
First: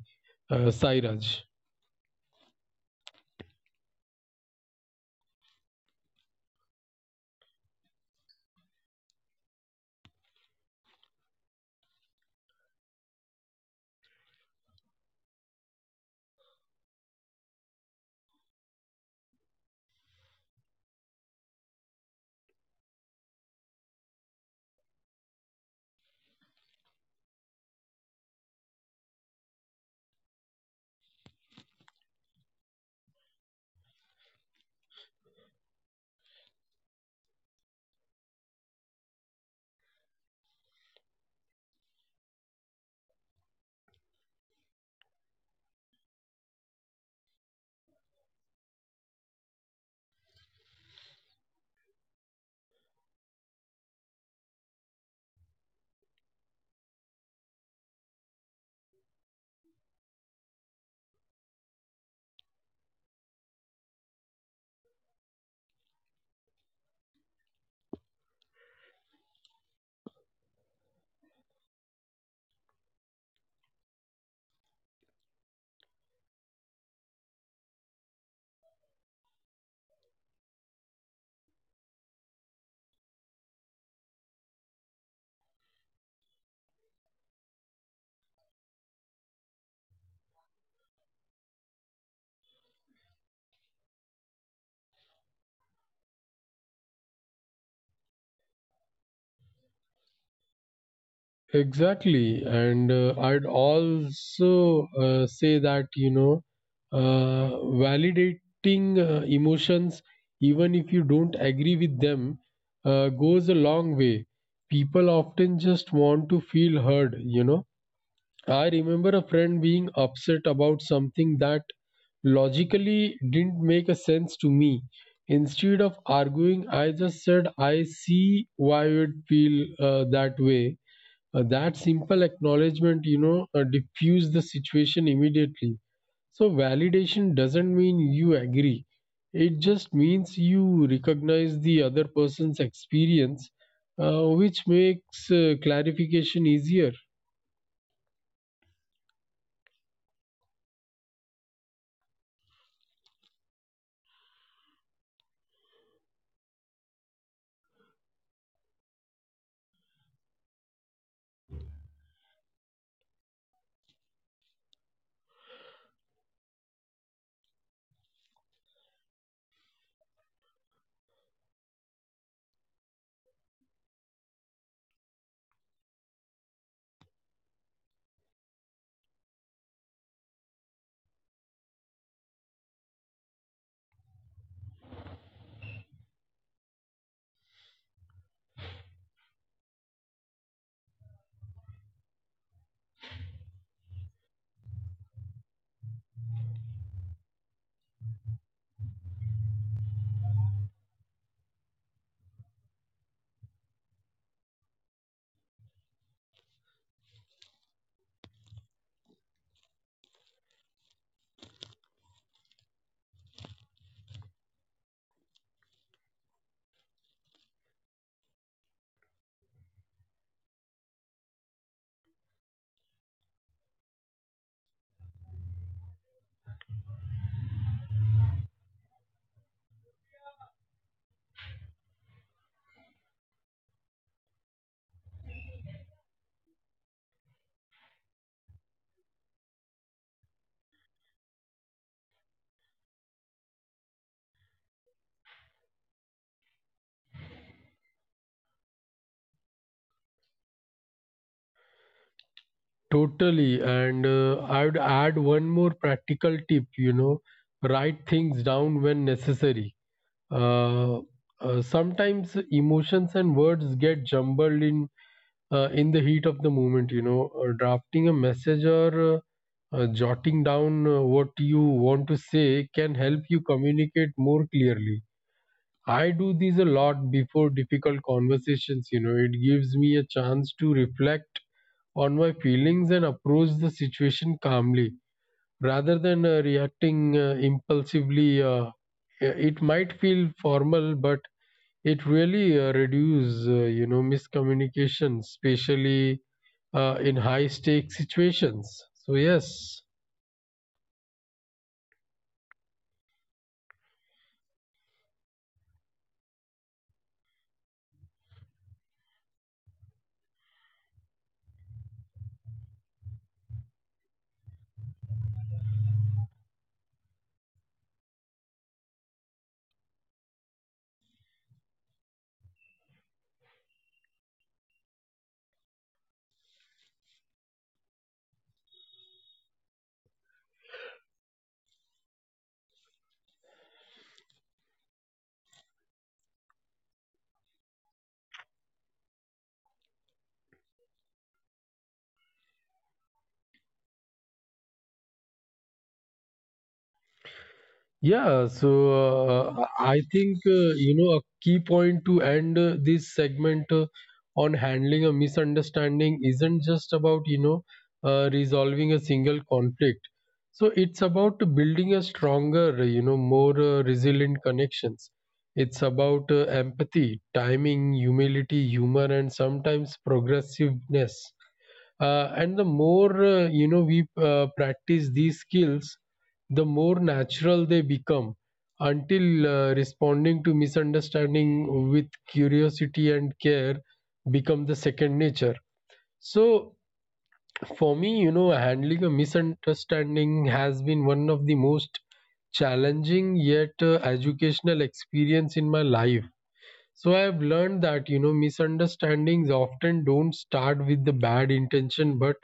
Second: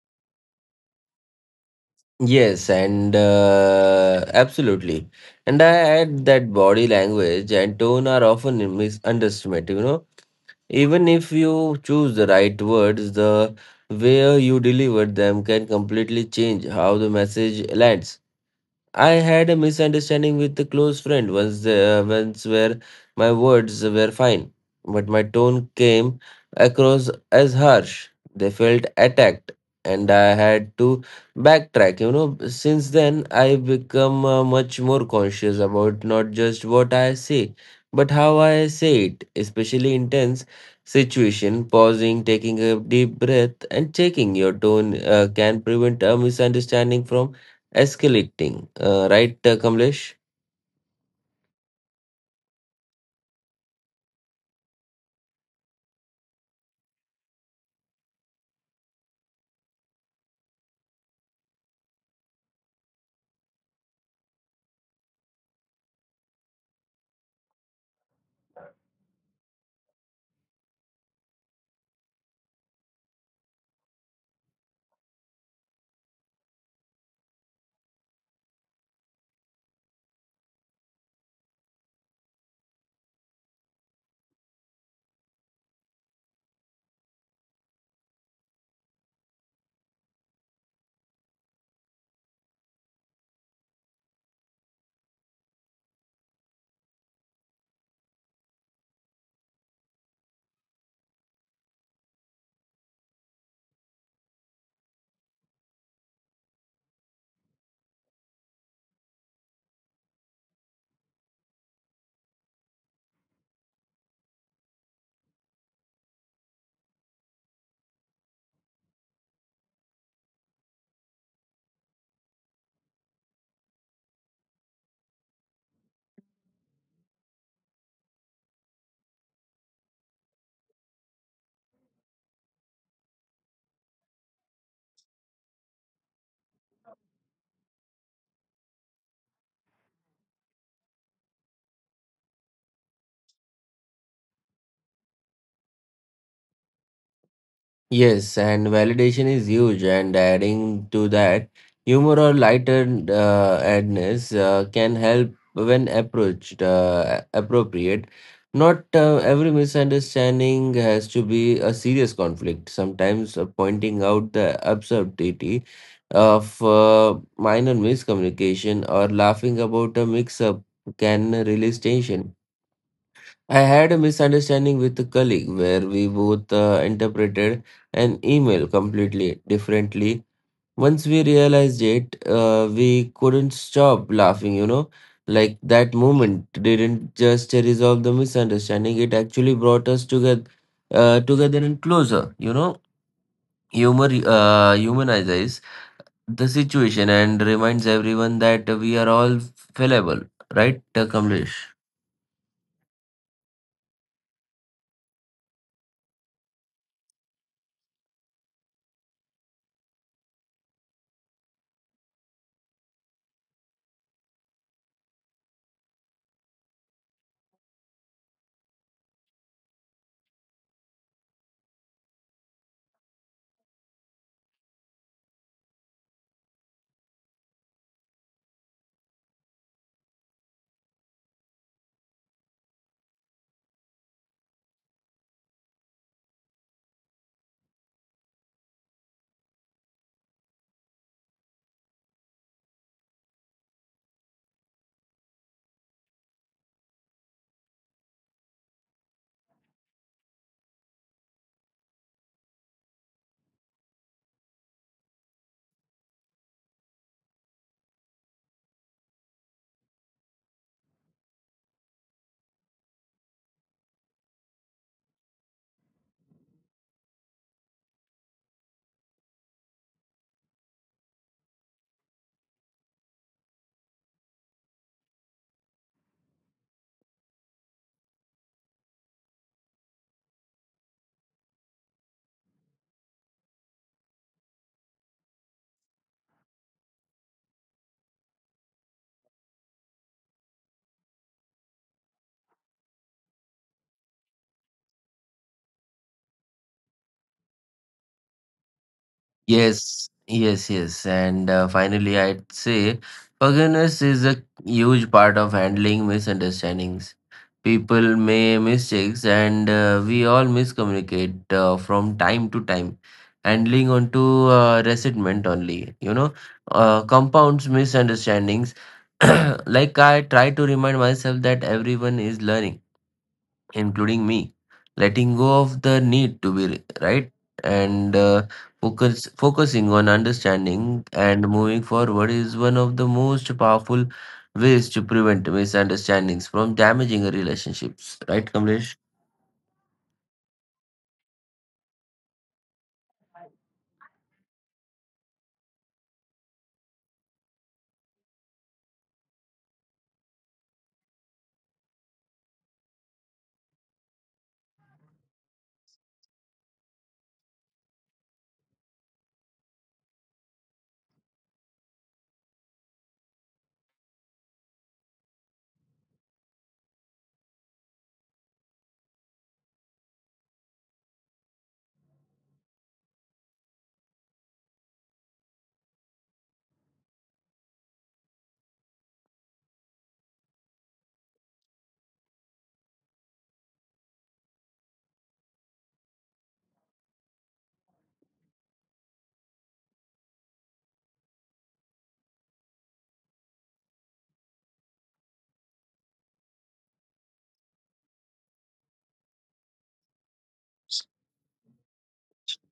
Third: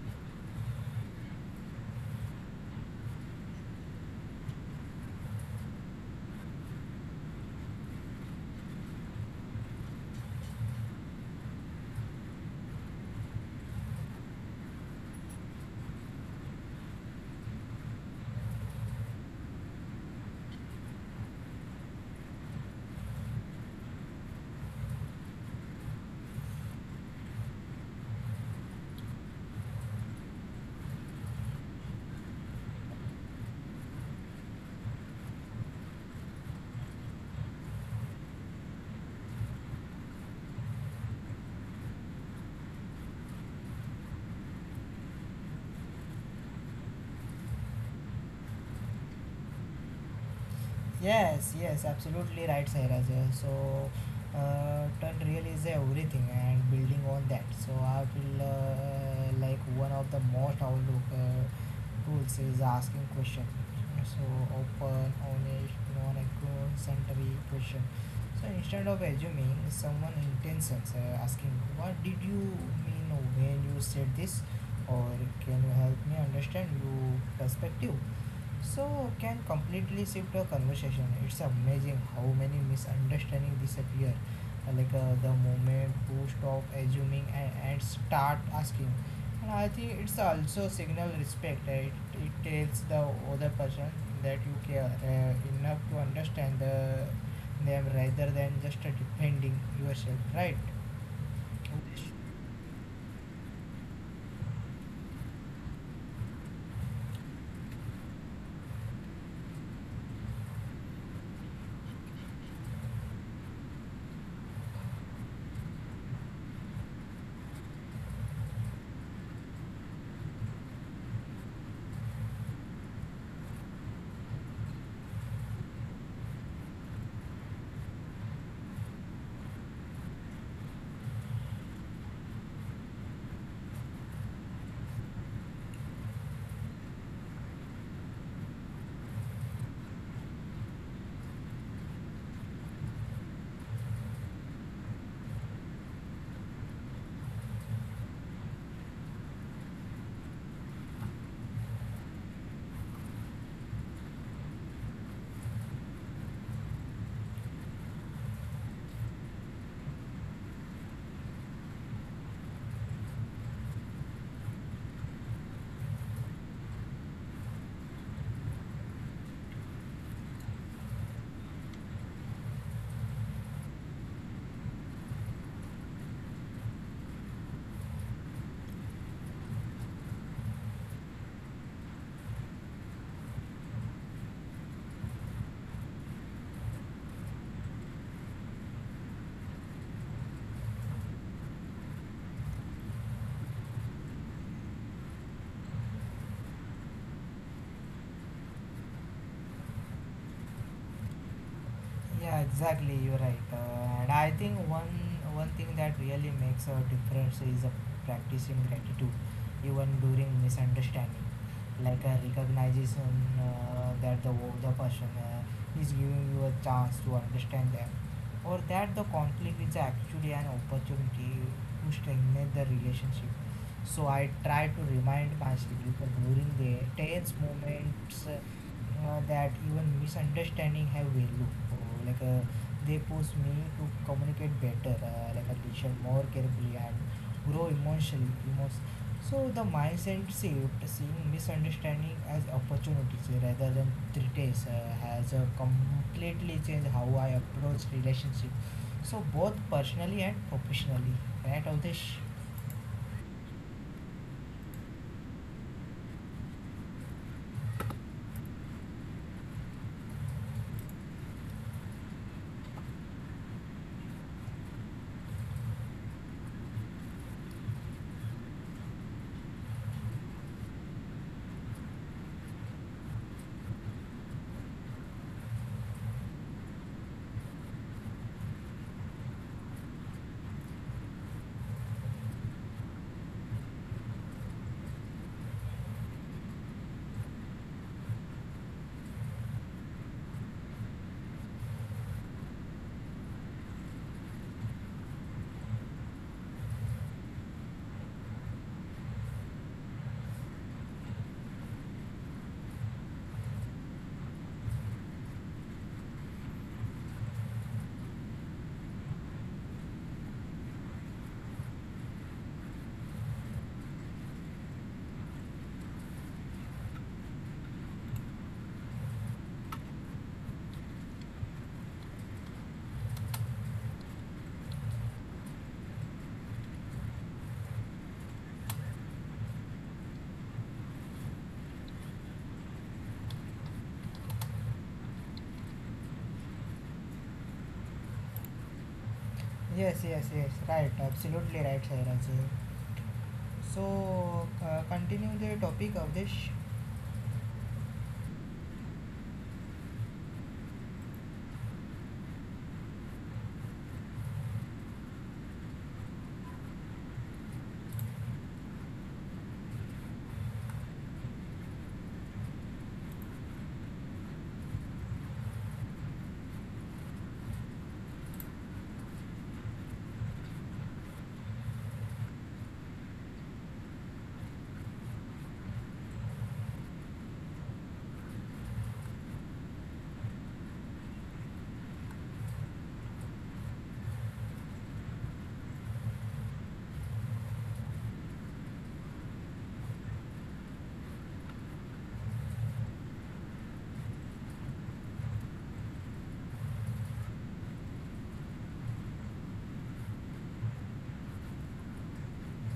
S2: uh, Sairaj.
S3: Yes, and uh, absolutely. And I add that body language and tone are often misunderstood, you know. Even if you choose the right words, the way you deliver them can completely change how the message lands. I had a misunderstanding with a close friend once, uh, once where my words were fine, but my tone came across as harsh. They felt attacked, and I had to backtrack. You know, since then I become uh, much more conscious about not just what I say, but how I say it, especially in tense situation. Pausing, taking a deep breath, and checking your tone uh, can prevent a misunderstanding from escalating, uh, right, uh, Kamlesh?
S1: Yes, yes, absolutely right, Sairaj. Uh, So, uh, turn real is everything, and building on that. So, I feel uh, like one of the most outlook uh, tools is asking question. So, open, honest, non-century question. So, instead of assuming someone intentions, uh, asking, "What did you mean when you said this?" or "Can you help me understand your perspective?" So can completely shift the conversation. It's amazing how many misunderstandings disappear, uh, like, uh, the moment who stop assuming and, and start asking. And I think it's also signal respect. uh, It, it tells the other person that you care uh, enough to understand the, them rather than just uh, defending yourself, right?
S2: Exactly. And uh, I'd also uh, say that, you know, uh, validating uh, emotions, even if you don't agree with them, uh, goes a long way. People often just want to feel heard, you know. I remember a friend being upset about something that logically didn't make a sense to me. Instead of arguing, I just said, I see why you would feel uh, that way. Uh, that simple acknowledgement, you know, uh, diffused the situation immediately. So, validation doesn't mean you agree, it just means you recognize the other person's experience, uh, which makes uh, clarification easier.
S3: Yes, and validation is huge. And adding to that, humor or lighter uh, adness uh, can help when approached uh, appropriate. Not uh, every misunderstanding has to be a serious conflict. Sometimes uh, pointing out the absurdity of uh, minor miscommunication or laughing about a mix-up can release tension. I had a misunderstanding with a colleague where we both uh, interpreted an email completely differently. Once we realized it, uh, we couldn't stop laughing, you know. Like that moment didn't just resolve the misunderstanding, it actually brought us together uh, together and closer, you know. Humor uh, humanizes the situation and reminds everyone that we are all fallible, right, Kamlesh?
S1: Yeah, exactly. You're right. Uh, and I think one one thing that really makes a difference is a practicing gratitude, even during misunderstanding. Like a recognition uh, that the the person uh, is giving you a chance to understand them, or that the conflict is actually an opportunity to strengthen the relationship. So I try to remind myself that during the tense moments. Uh, uh, that even misunderstanding have value, uh, like, uh, they push me to communicate better, uh, like I listen more carefully and grow emotionally emos- so the mindset shift seeing misunderstanding as opportunities rather than threats uh, has uh, completely changed how I approach relationship, so both personally and professionally, right of?
S2: Totally. And uh, I would add one more practical tip, you know, write things down when necessary. Uh, uh, Sometimes emotions and words get jumbled in uh, in the heat of the moment, you know. Uh, drafting a message or uh, uh, jotting down uh, what you want to say can help you communicate more clearly. I do these a lot before difficult conversations, you know, it gives me a chance to reflect on my feelings and approach the situation calmly rather than uh, reacting uh, impulsively. Uh, yeah, it might feel formal, but it really uh, reduces, uh, you know, miscommunication, especially uh, in high stake situations. So
S3: Yes,
S2: yes.
S3: yes, yes. And uh, finally, I'd say forgiveness is a huge part of handling misunderstandings. People make mistakes, and uh, we all miscommunicate uh, from time to time. Handling onto uh, resentment only, you know, uh, compounds misunderstandings. Like, I try to remind myself that everyone is learning, including me, letting go of the need to be ri- right, and uh, focus focusing on understanding and moving forward is one of the most powerful ways to prevent misunderstandings from damaging relationships. Right, Kamlesh?
S1: Yes, yes, yes, right, absolutely right, Sairaj. So, uh, continue the topic of this.
S2: Yeah, so uh, I think uh, you know a key point to end uh, this segment uh, on handling a misunderstanding isn't just about, you know, uh, resolving a single conflict. So it's about building a stronger, you know, more uh, resilient connections. It's about uh, empathy, timing, humility, humor, and sometimes progressiveness. Uh, and the more, uh, you know, we uh, practice these skills, the more natural they become until uh, responding to misunderstanding with curiosity and care become the second nature. So for me, you know, handling a misunderstanding has been one of the most challenging yet uh, educational experience in my life. So I've learned that, you know, misunderstandings often don't start with the bad intention, but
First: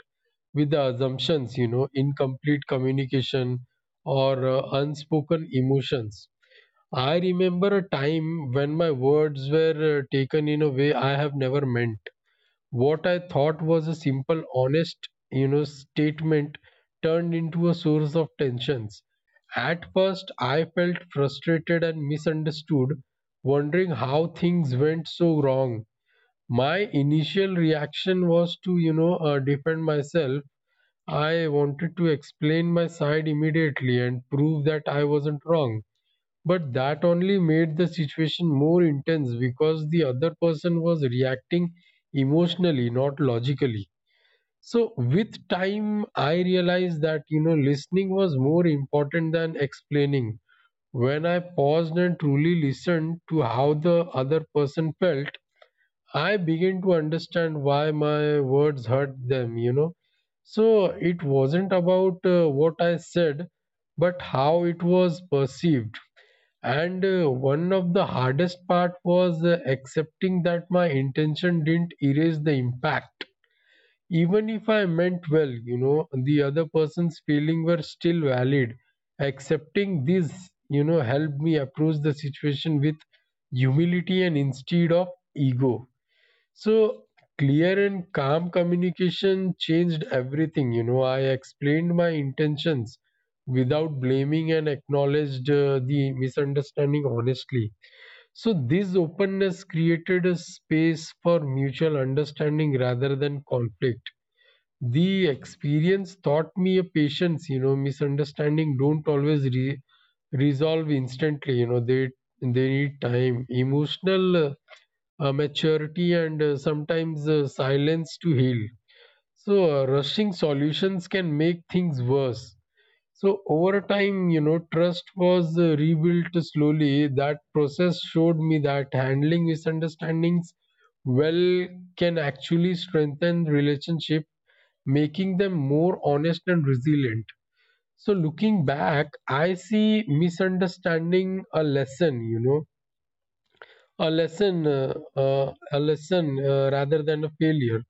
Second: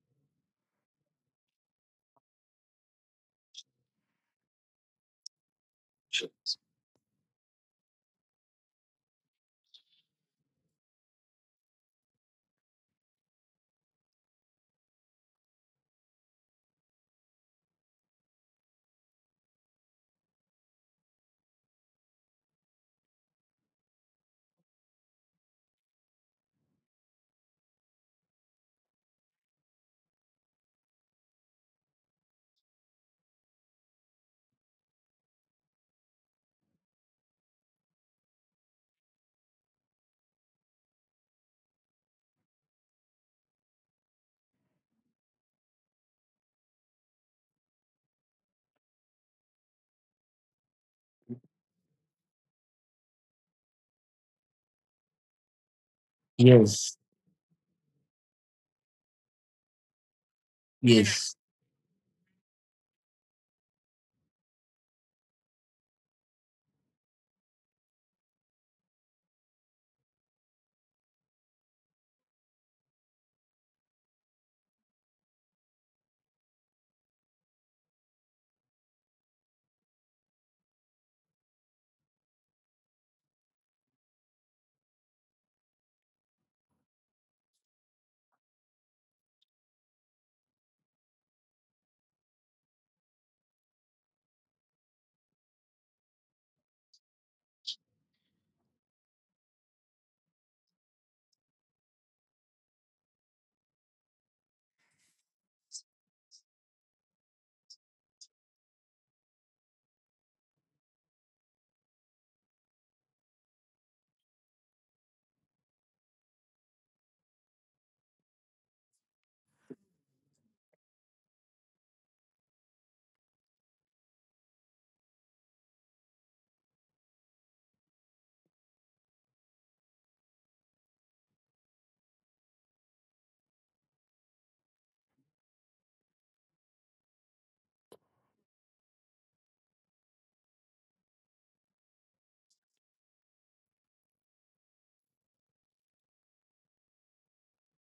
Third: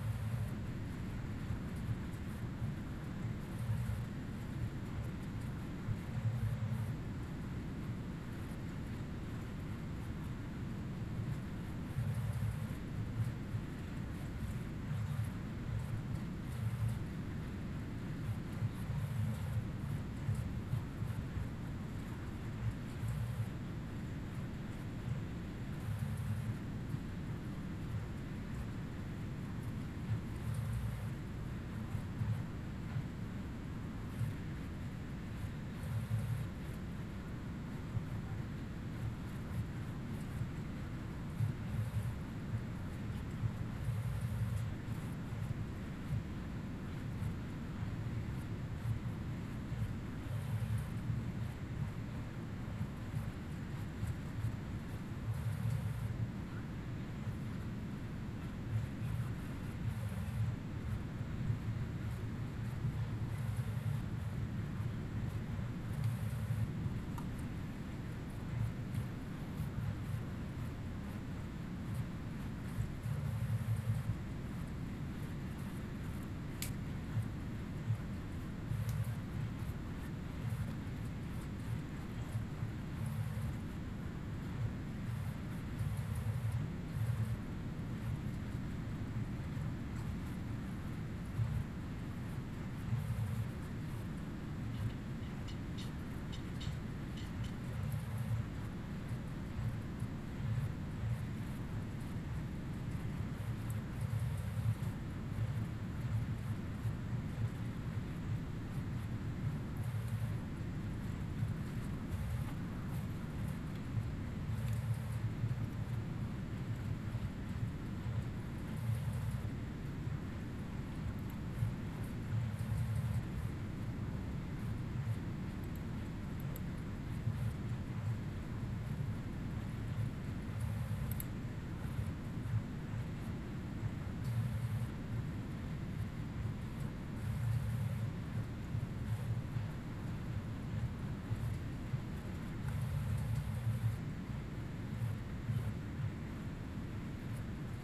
S2: with the assumptions, you know, incomplete communication or uh, unspoken emotions. I remember a time when my words were uh, taken in a way I have never meant. What I thought was a simple, honest, you know, statement turned into a source of tensions. At first, I felt frustrated and misunderstood, wondering how things went so wrong. My initial reaction was to, you know, uh, defend myself. I wanted to explain my side immediately and prove that I wasn't wrong. But that only made the situation more intense because the other person was reacting emotionally, not logically. So, with time, I realized that, you know, listening was more important than explaining. When I paused and truly listened to how the other person felt, I began to
S3: Yes.
S2: understand why my words hurt them, you know. So, it
S3: Yes.
S2: wasn't about uh, what I said, but how it was perceived, and uh, one of the hardest part was uh, accepting that my intention didn't erase the impact. Even if I meant well, you know, the other person's feeling were still valid. Accepting this, you know, helped me approach the situation with humility and instead of ego. So clear and calm communication changed everything. You know, I explained my intentions without blaming and acknowledged uh, the misunderstanding honestly. So this openness created a space for mutual understanding rather than conflict. The experience taught me a patience. You know, misunderstanding don't always re- resolve instantly. You know, they they need time. Emotional. uh, uh, maturity and uh, sometimes uh, silence to heal. So, uh, rushing solutions can make things worse. So, over time, you know, trust was uh, rebuilt slowly. That process showed me that handling misunderstandings well can actually strengthen relationship, making them more honest and resilient. So, looking back, I see misunderstanding a lesson, you know a lesson uh, uh, a lesson uh, rather than a failure.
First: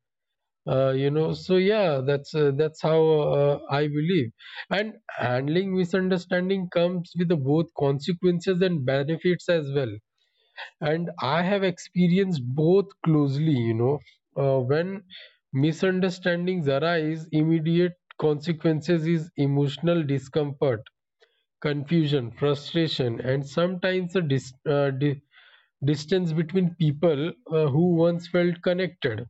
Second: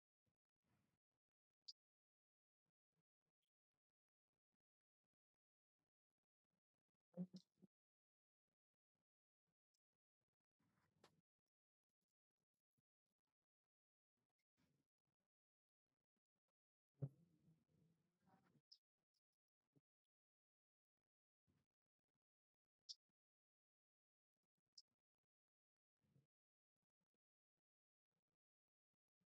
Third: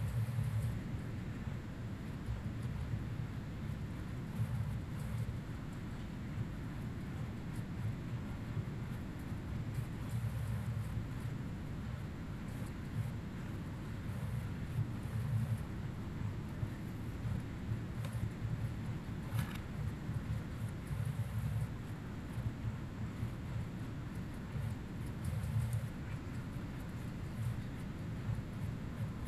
S2: uh, you know so Yeah, that's uh, that's how uh, I believe. And handling misunderstanding comes with the both consequences and benefits as well, and I have experienced both closely. You know uh, when misunderstandings arise, immediate consequences is emotional discomfort, confusion, frustration, and sometimes a dis- uh, di- distance between people uh, who once felt connected.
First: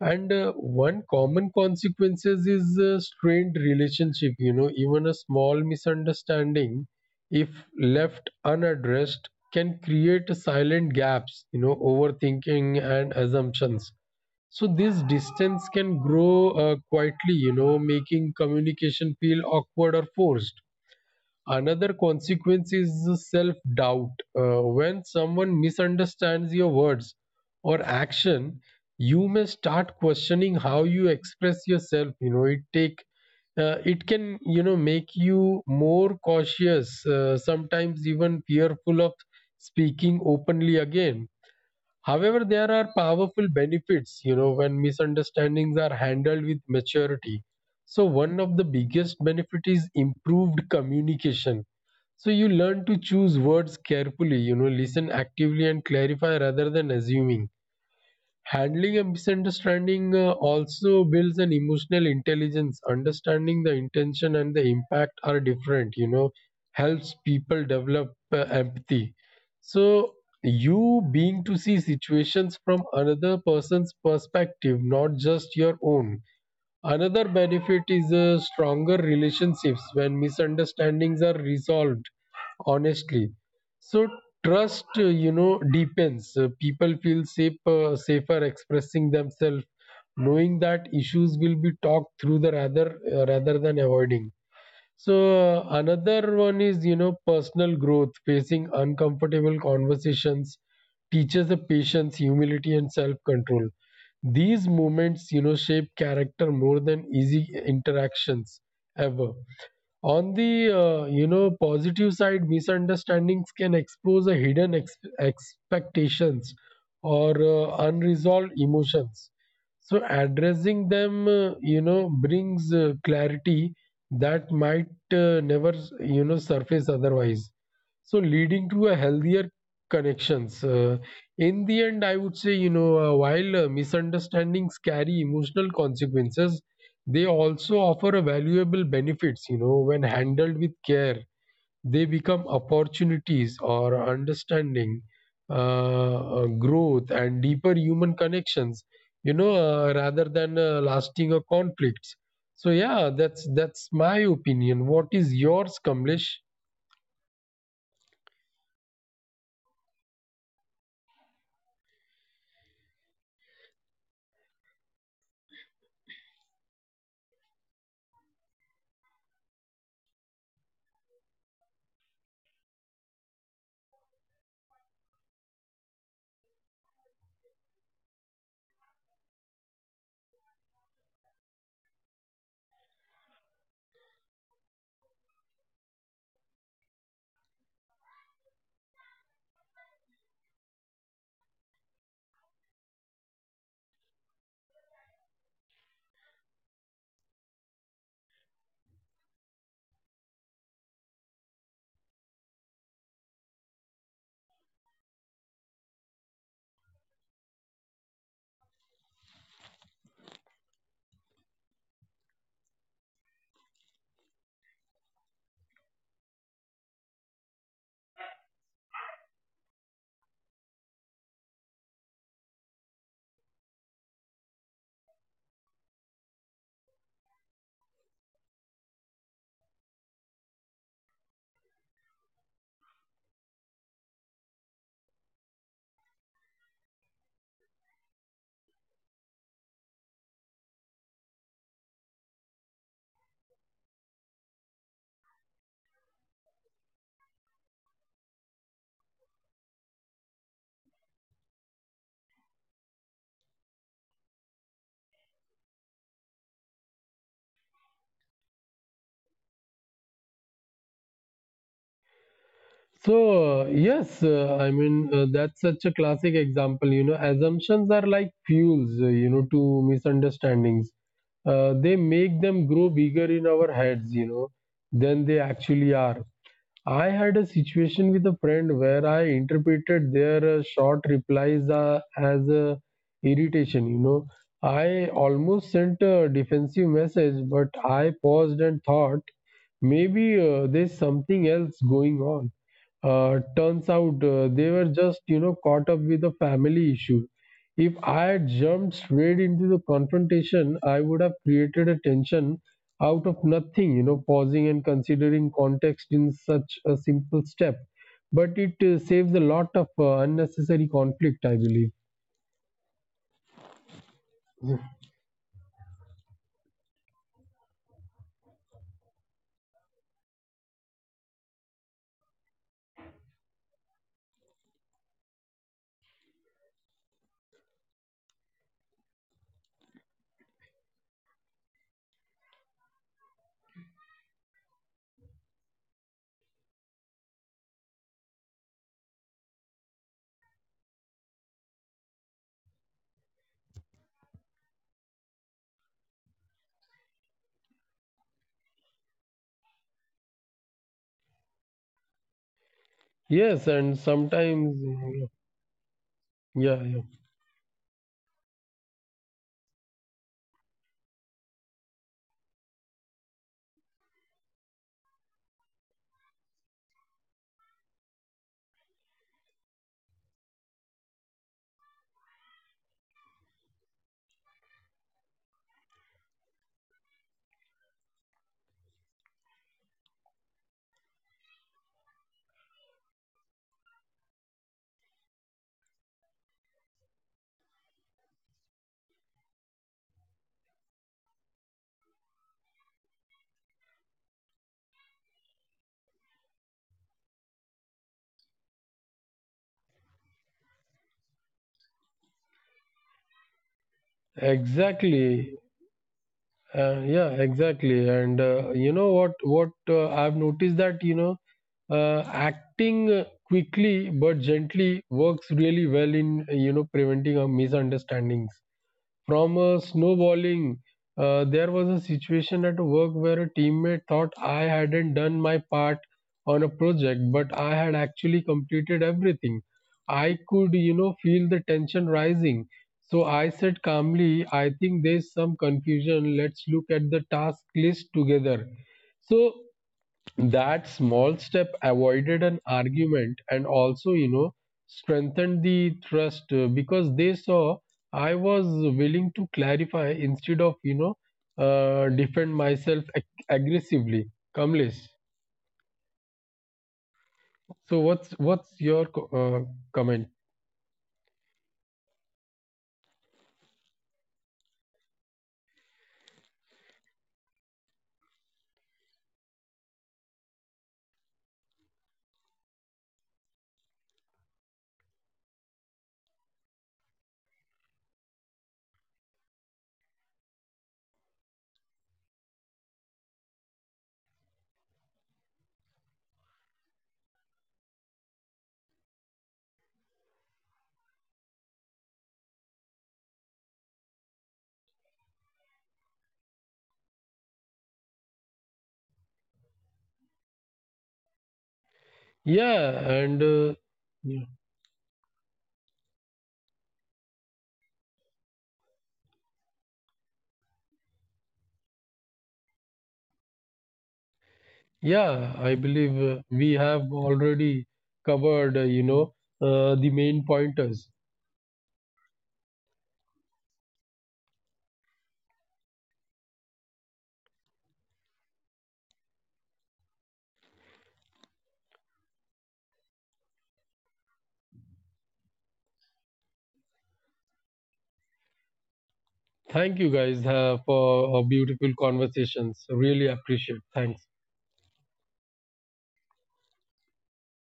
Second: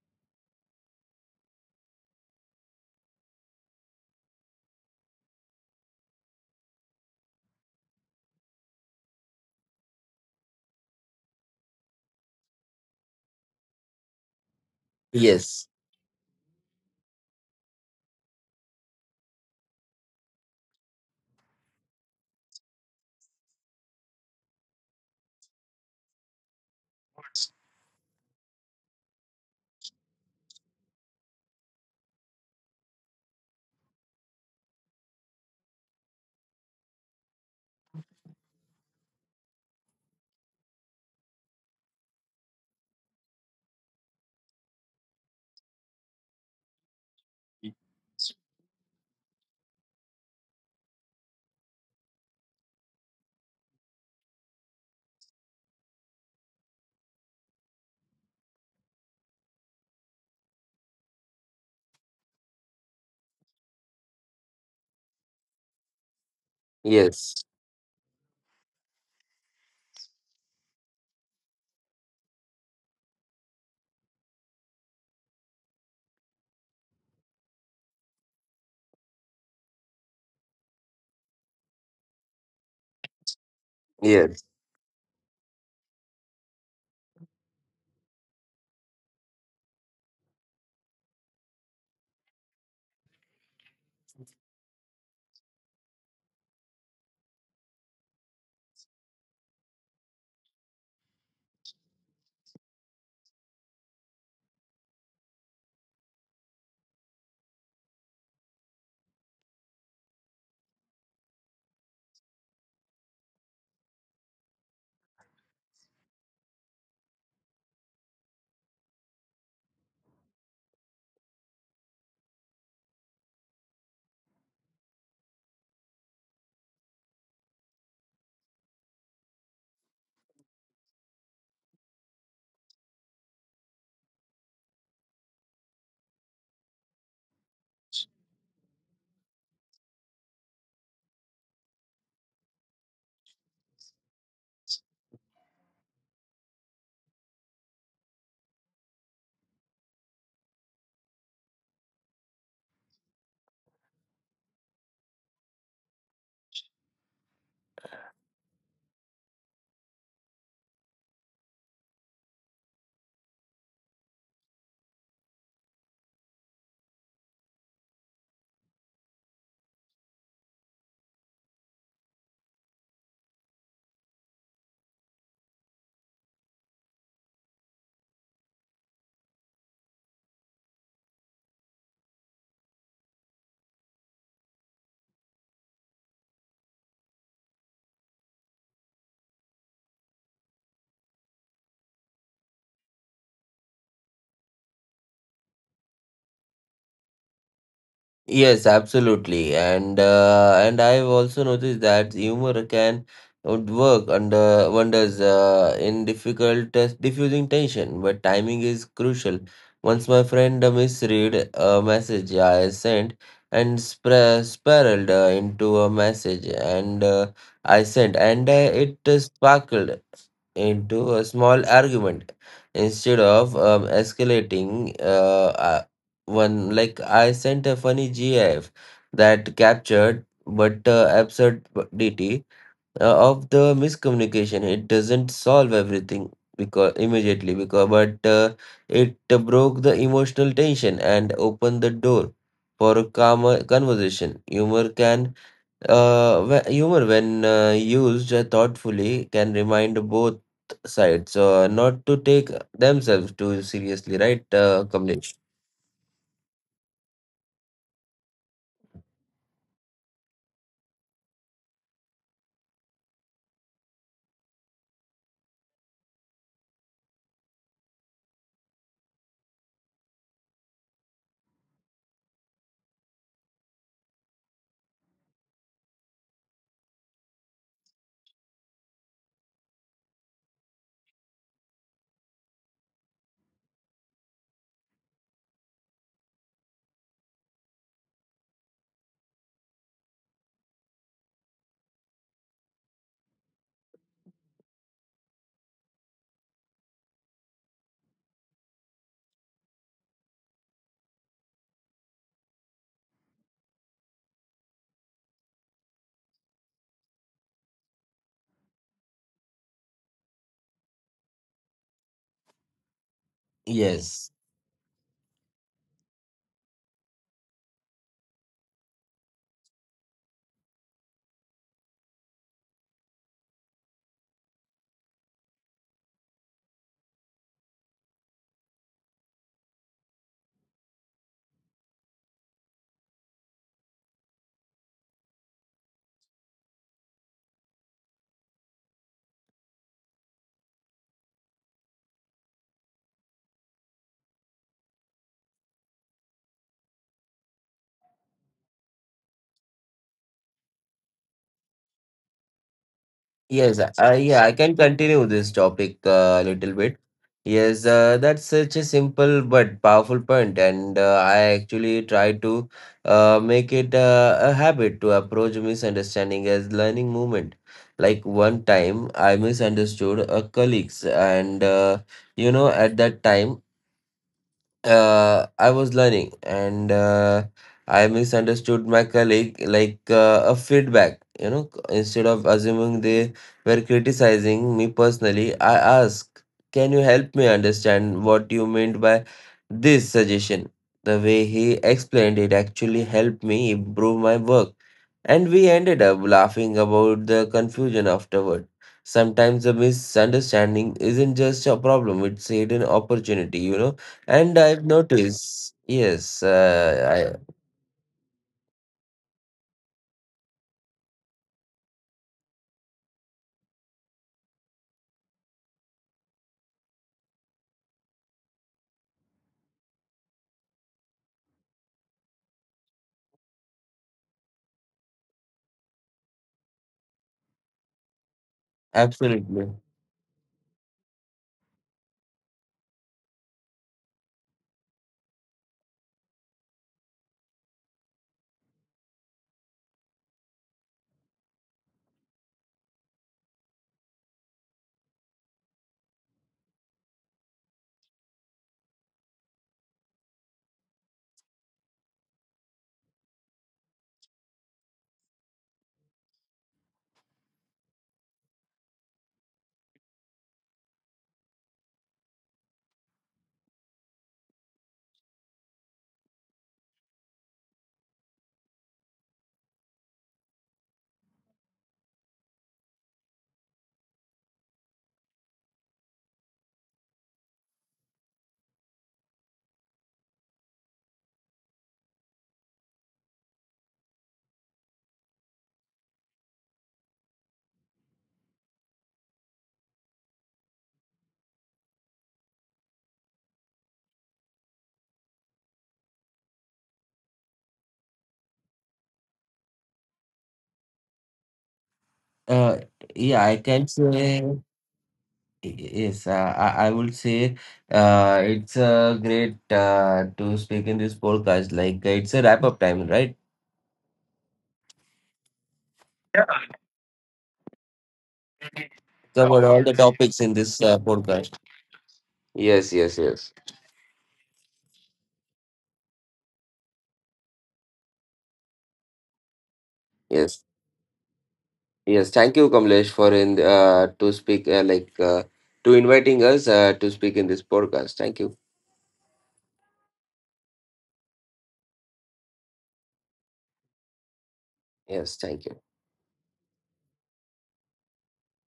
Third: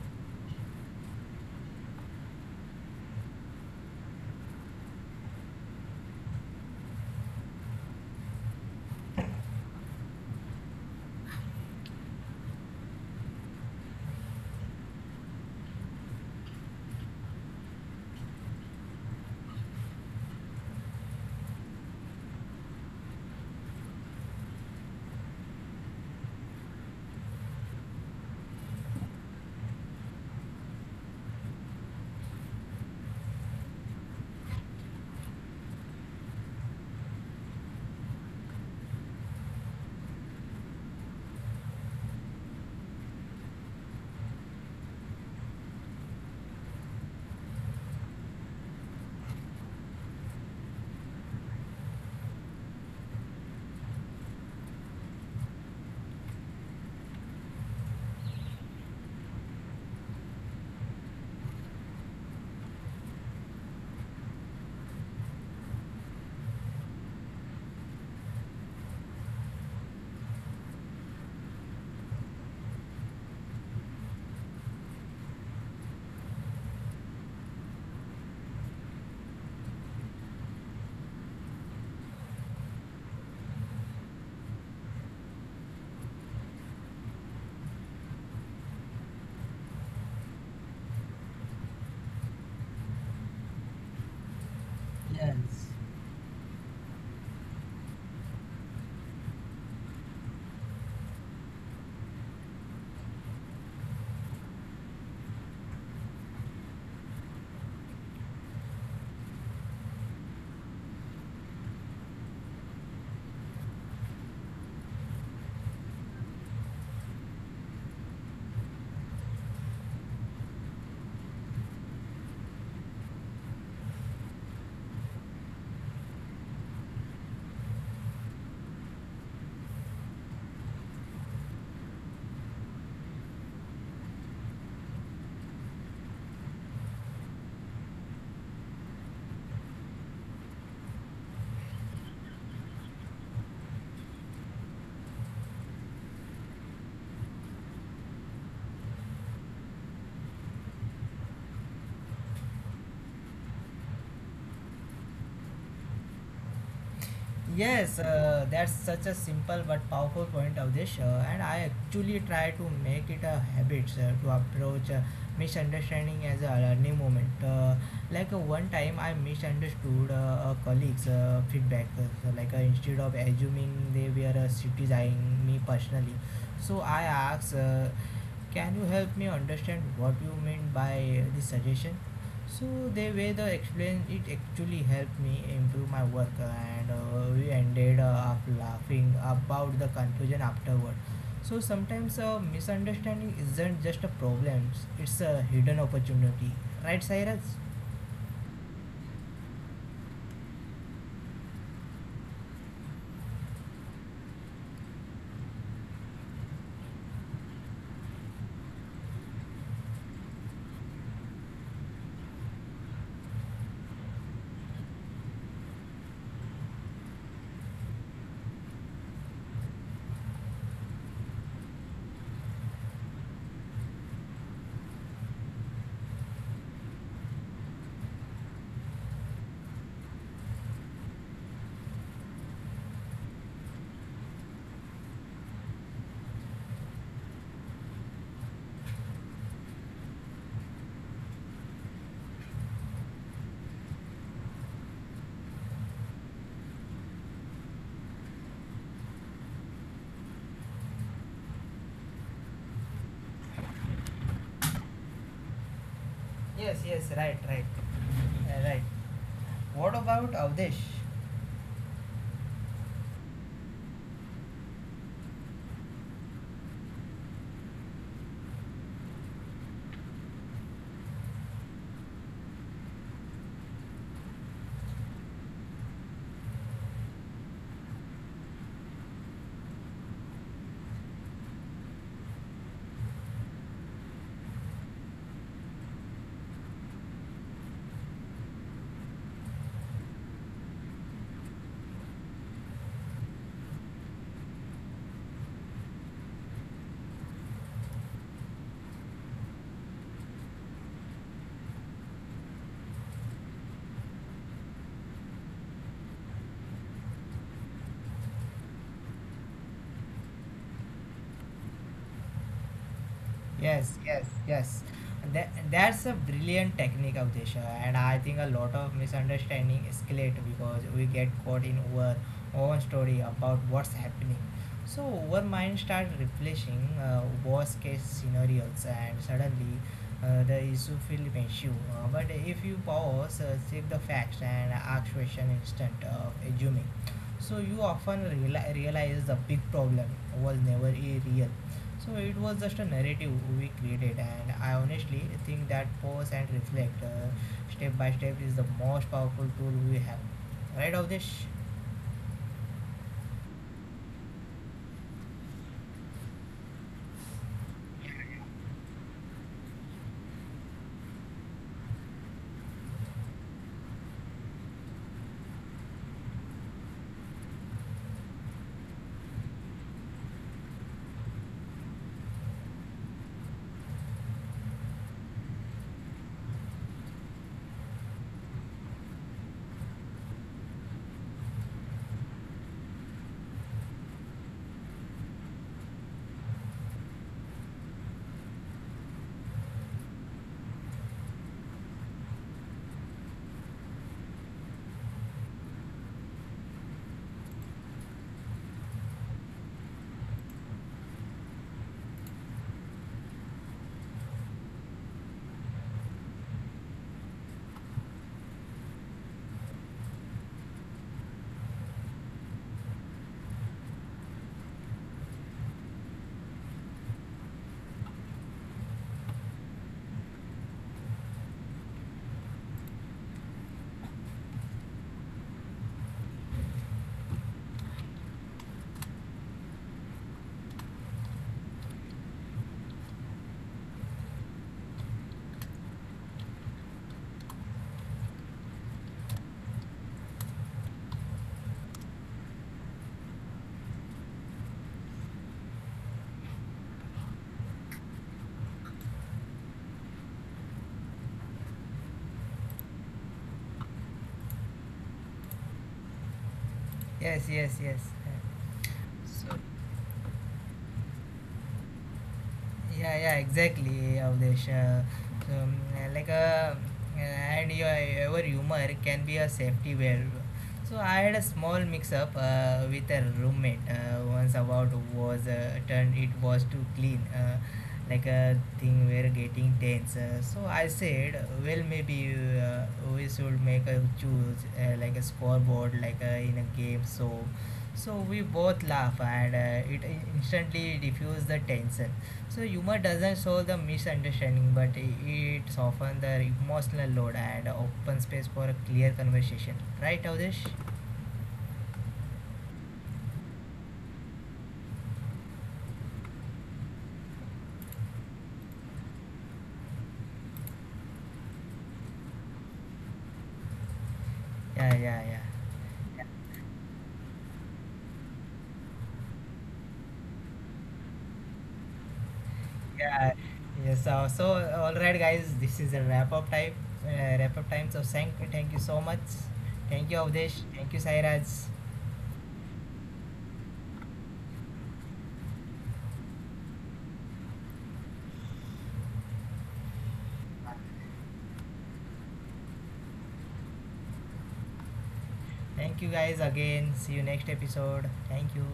S2: And uh, one common consequences is a strained relationship. You know, even a small misunderstanding, if left unaddressed, can create silent gaps. You know, overthinking and assumptions. So this
S3: Yes.
S2: distance can grow uh, quietly, you know, making communication feel awkward or forced. Another consequence is self doubt. Uh, when someone misunderstands your words or action, you may start questioning how you express yourself. You know, it take uh, it can, you know, make you more cautious, uh, sometimes even fearful of speaking openly again. However, there are powerful benefits, you know, when misunderstandings are handled with maturity. So one of the biggest benefit is improved communication, so you learn to choose words carefully, you know, listen actively and clarify rather than assuming. Handling a misunderstanding uh, also builds an emotional intelligence. Understanding the intention and the impact are different, you know, helps
S3: Yes.
S2: people develop uh, empathy. So you being to see situations from another person's perspective, not just your own. Another benefit is uh, stronger relationships when misunderstandings are resolved honestly. So
S3: Yes.
S2: trust, uh, you know, deepens. Uh, people feel safe, uh, safer expressing themselves, knowing that issues will be talked through the rather uh, rather than avoiding. So
S1: Yes.
S2: another one is, you know, personal growth, facing uncomfortable conversations teaches the patience, humility, and self-control. These moments, you know, shape character more than easy interactions ever. On the, uh, you know, positive side, misunderstandings can expose a hidden ex- expectations or uh, unresolved emotions. So addressing them, uh, you know, brings uh, clarity that might uh, never, you know, surface otherwise, so leading to a healthier connections. Uh, in the end, I would say, you know uh, while uh, misunderstandings carry emotional consequences, they also offer a valuable benefits. You know, when handled with care, they become opportunities or understanding, uh, uh, growth and deeper human connections, you know uh, rather than uh, lasting uh, conflicts. So yeah that's that's my opinion. What is yours, Kamlesh?
S1: Yes, uh, that's such a simple but powerful point of this show, and I actually try to make it a habit uh, to approach uh, misunderstanding as a learning moment. Uh, like, uh, one time, I misunderstood uh, a colleague's uh, feedback. Uh, so like, uh, instead of assuming they were uh, criticizing me personally, so I asked, uh, "Can you help me understand what you mean by this suggestion?" So the way they explained it actually helped me improve my work, and uh, we ended uh, up laughing about the conclusion afterward. So sometimes uh, misunderstanding isn't just a problem; it's a hidden opportunity, right, Cyrus?
S3: Yes, absolutely. And uh, and I've also noticed that humor can would work under wonders uh, in difficult uh, diffusing tension, but timing is crucial. Once my friend uh, misread a message I sent and spra spiraled uh, into a message and uh, I sent and uh, it uh, sparkled into a small argument instead of um, escalating. Uh, uh, one like I sent a funny GIF that captured but uh, absurdity uh, of the miscommunication. It doesn't solve everything because immediately because but uh, it broke the emotional tension and opened the door for a calmer conversation. Humor can uh, wh- humor, when uh, used uh, thoughtfully, can remind both sides uh, not to take themselves too seriously, right, uh, Kamlesh?
S1: Yes, yes, right, right, uh, right. What about Avdesh?
S2: So, yes, uh, I mean, uh, that's such a classic example. You know, assumptions are like fuels, uh, you know, to misunderstandings. Uh, they make them grow bigger in our heads, you know, than they actually are. I had a situation with a friend where I interpreted their uh, short replies uh, as uh, irritation. You know, I almost sent a defensive message, but I paused and thought maybe uh, there's something else going on. Uh, turns out uh, they were just, you know, caught up with a family issue. If I had jumped straight into the confrontation, I would have created a tension out of nothing. You know, pausing and considering context in such a simple step. But it uh, saves a lot of uh, unnecessary conflict, I believe.
S1: Yes, yes,
S3: Yes.
S1: yes. That, that's a brilliant technique, Avdesha, and I think a lot of misunderstanding escalate because we get caught in our own story about what's happening. So our mind start refreshing uh, worst case scenarios, and suddenly uh, the issue feel massive. Uh, but if you pause, uh, check the facts, and ask question instead of assuming, so you often reali- realize the big problem was never a real, so it was just a narrative we created. And I honestly think that pause and reflect uh, step by step is the most powerful tool we have. Right, Avdesh?
S2: Yes,
S3: Yes,
S2: and
S3: uh, yeah, I
S2: sometimes,
S3: can
S2: uh,
S3: continue this topic uh, a little
S2: yeah, yeah,
S3: bit. Yes, uh, that's such a simple but powerful point, and uh, I actually try to uh, make it uh, a habit to approach misunderstanding as learning moment. Like one time, I misunderstood a colleagues, and uh, you know, at that time, uh, I was learning, and uh, I misunderstood my colleague like uh, a feedback. You know, instead of assuming they were criticizing me personally, I asked, "Can you help me understand what you meant by this suggestion?" The way he explained it actually helped me improve my work. And we ended up laughing about the confusion afterward. Sometimes a misunderstanding isn't just a problem, it's a hidden opportunity, you know. And I've
S2: exactly.
S3: noticed, yes,
S2: Uh, yeah,
S3: uh,
S2: exactly. And uh, you know what? What uh, I've noticed that, you know, uh, acting quickly but gently works really well in, uh, you know, preventing uh, misunderstandings from uh, snowballing. Uh, there was a situation at work where a teammate thought I hadn't done my part on a project, but I had actually
S3: I
S2: completed
S3: absolutely.
S2: everything. I could, you know, feel the tension rising. So I said calmly, I think there's some confusion. Let's look at the task list together. So that small step avoided an argument and also, you know, strengthened the trust uh, because they saw I was willing to clarify instead of, you know, uh, defend myself ag- aggressively. Kamlesh,
S1: Yes, yes, yes.
S2: so what's
S1: So.
S2: what's your co- uh, comment?
S1: Yeah, yeah, exactly, Avdesh. Uh, um, like a and your, your humor can be a safety valve. So I had a small mix-up uh, with a roommate uh, once about was uh, turned it was too clean, uh, like a thing we're getting tense. Uh, so I said, well, maybe uh, we should make a choose uh, like a scoreboard, like a, in a game. So, so we both laugh and uh, it instantly diffused the tension. So humor doesn't solve the misunderstanding, but it softens the emotional load and open space for a clear conversation. Right, Avdish?
S3: Uh, yeah, I can
S2: Yeah,
S3: say,
S2: and uh, yeah,
S3: yes, uh, I, I would say uh, it's uh, great uh, to speak in this podcast. Like, uh, it's a wrap up time, right?
S1: Yeah, yeah, yeah.
S2: yeah, I believe uh, we have already
S3: Covered
S2: covered, uh,
S3: all the
S2: you know,
S3: topics in this
S2: uh,
S3: uh,
S2: the main
S3: podcast.
S2: pointers.
S3: Yes, yes,
S1: Yeah.
S3: yes,
S1: Yes. So, so all right, guys. This is a wrap up time. Uh, wrap up time. So thank thank you so much. Thank you, Avdish.
S3: yes.
S1: Thank you, Sairaj.
S3: Yes, thank you, Kamlesh, for in uh, to speak uh, like uh, to inviting us uh, to speak in this podcast. Thank you.
S2: Thank you guys uh, for uh, beautiful conversations. Really appreciate. Thanks.
S3: Yes, thank you.
S1: Thank you, guys. Again. See you next episode. Thank you.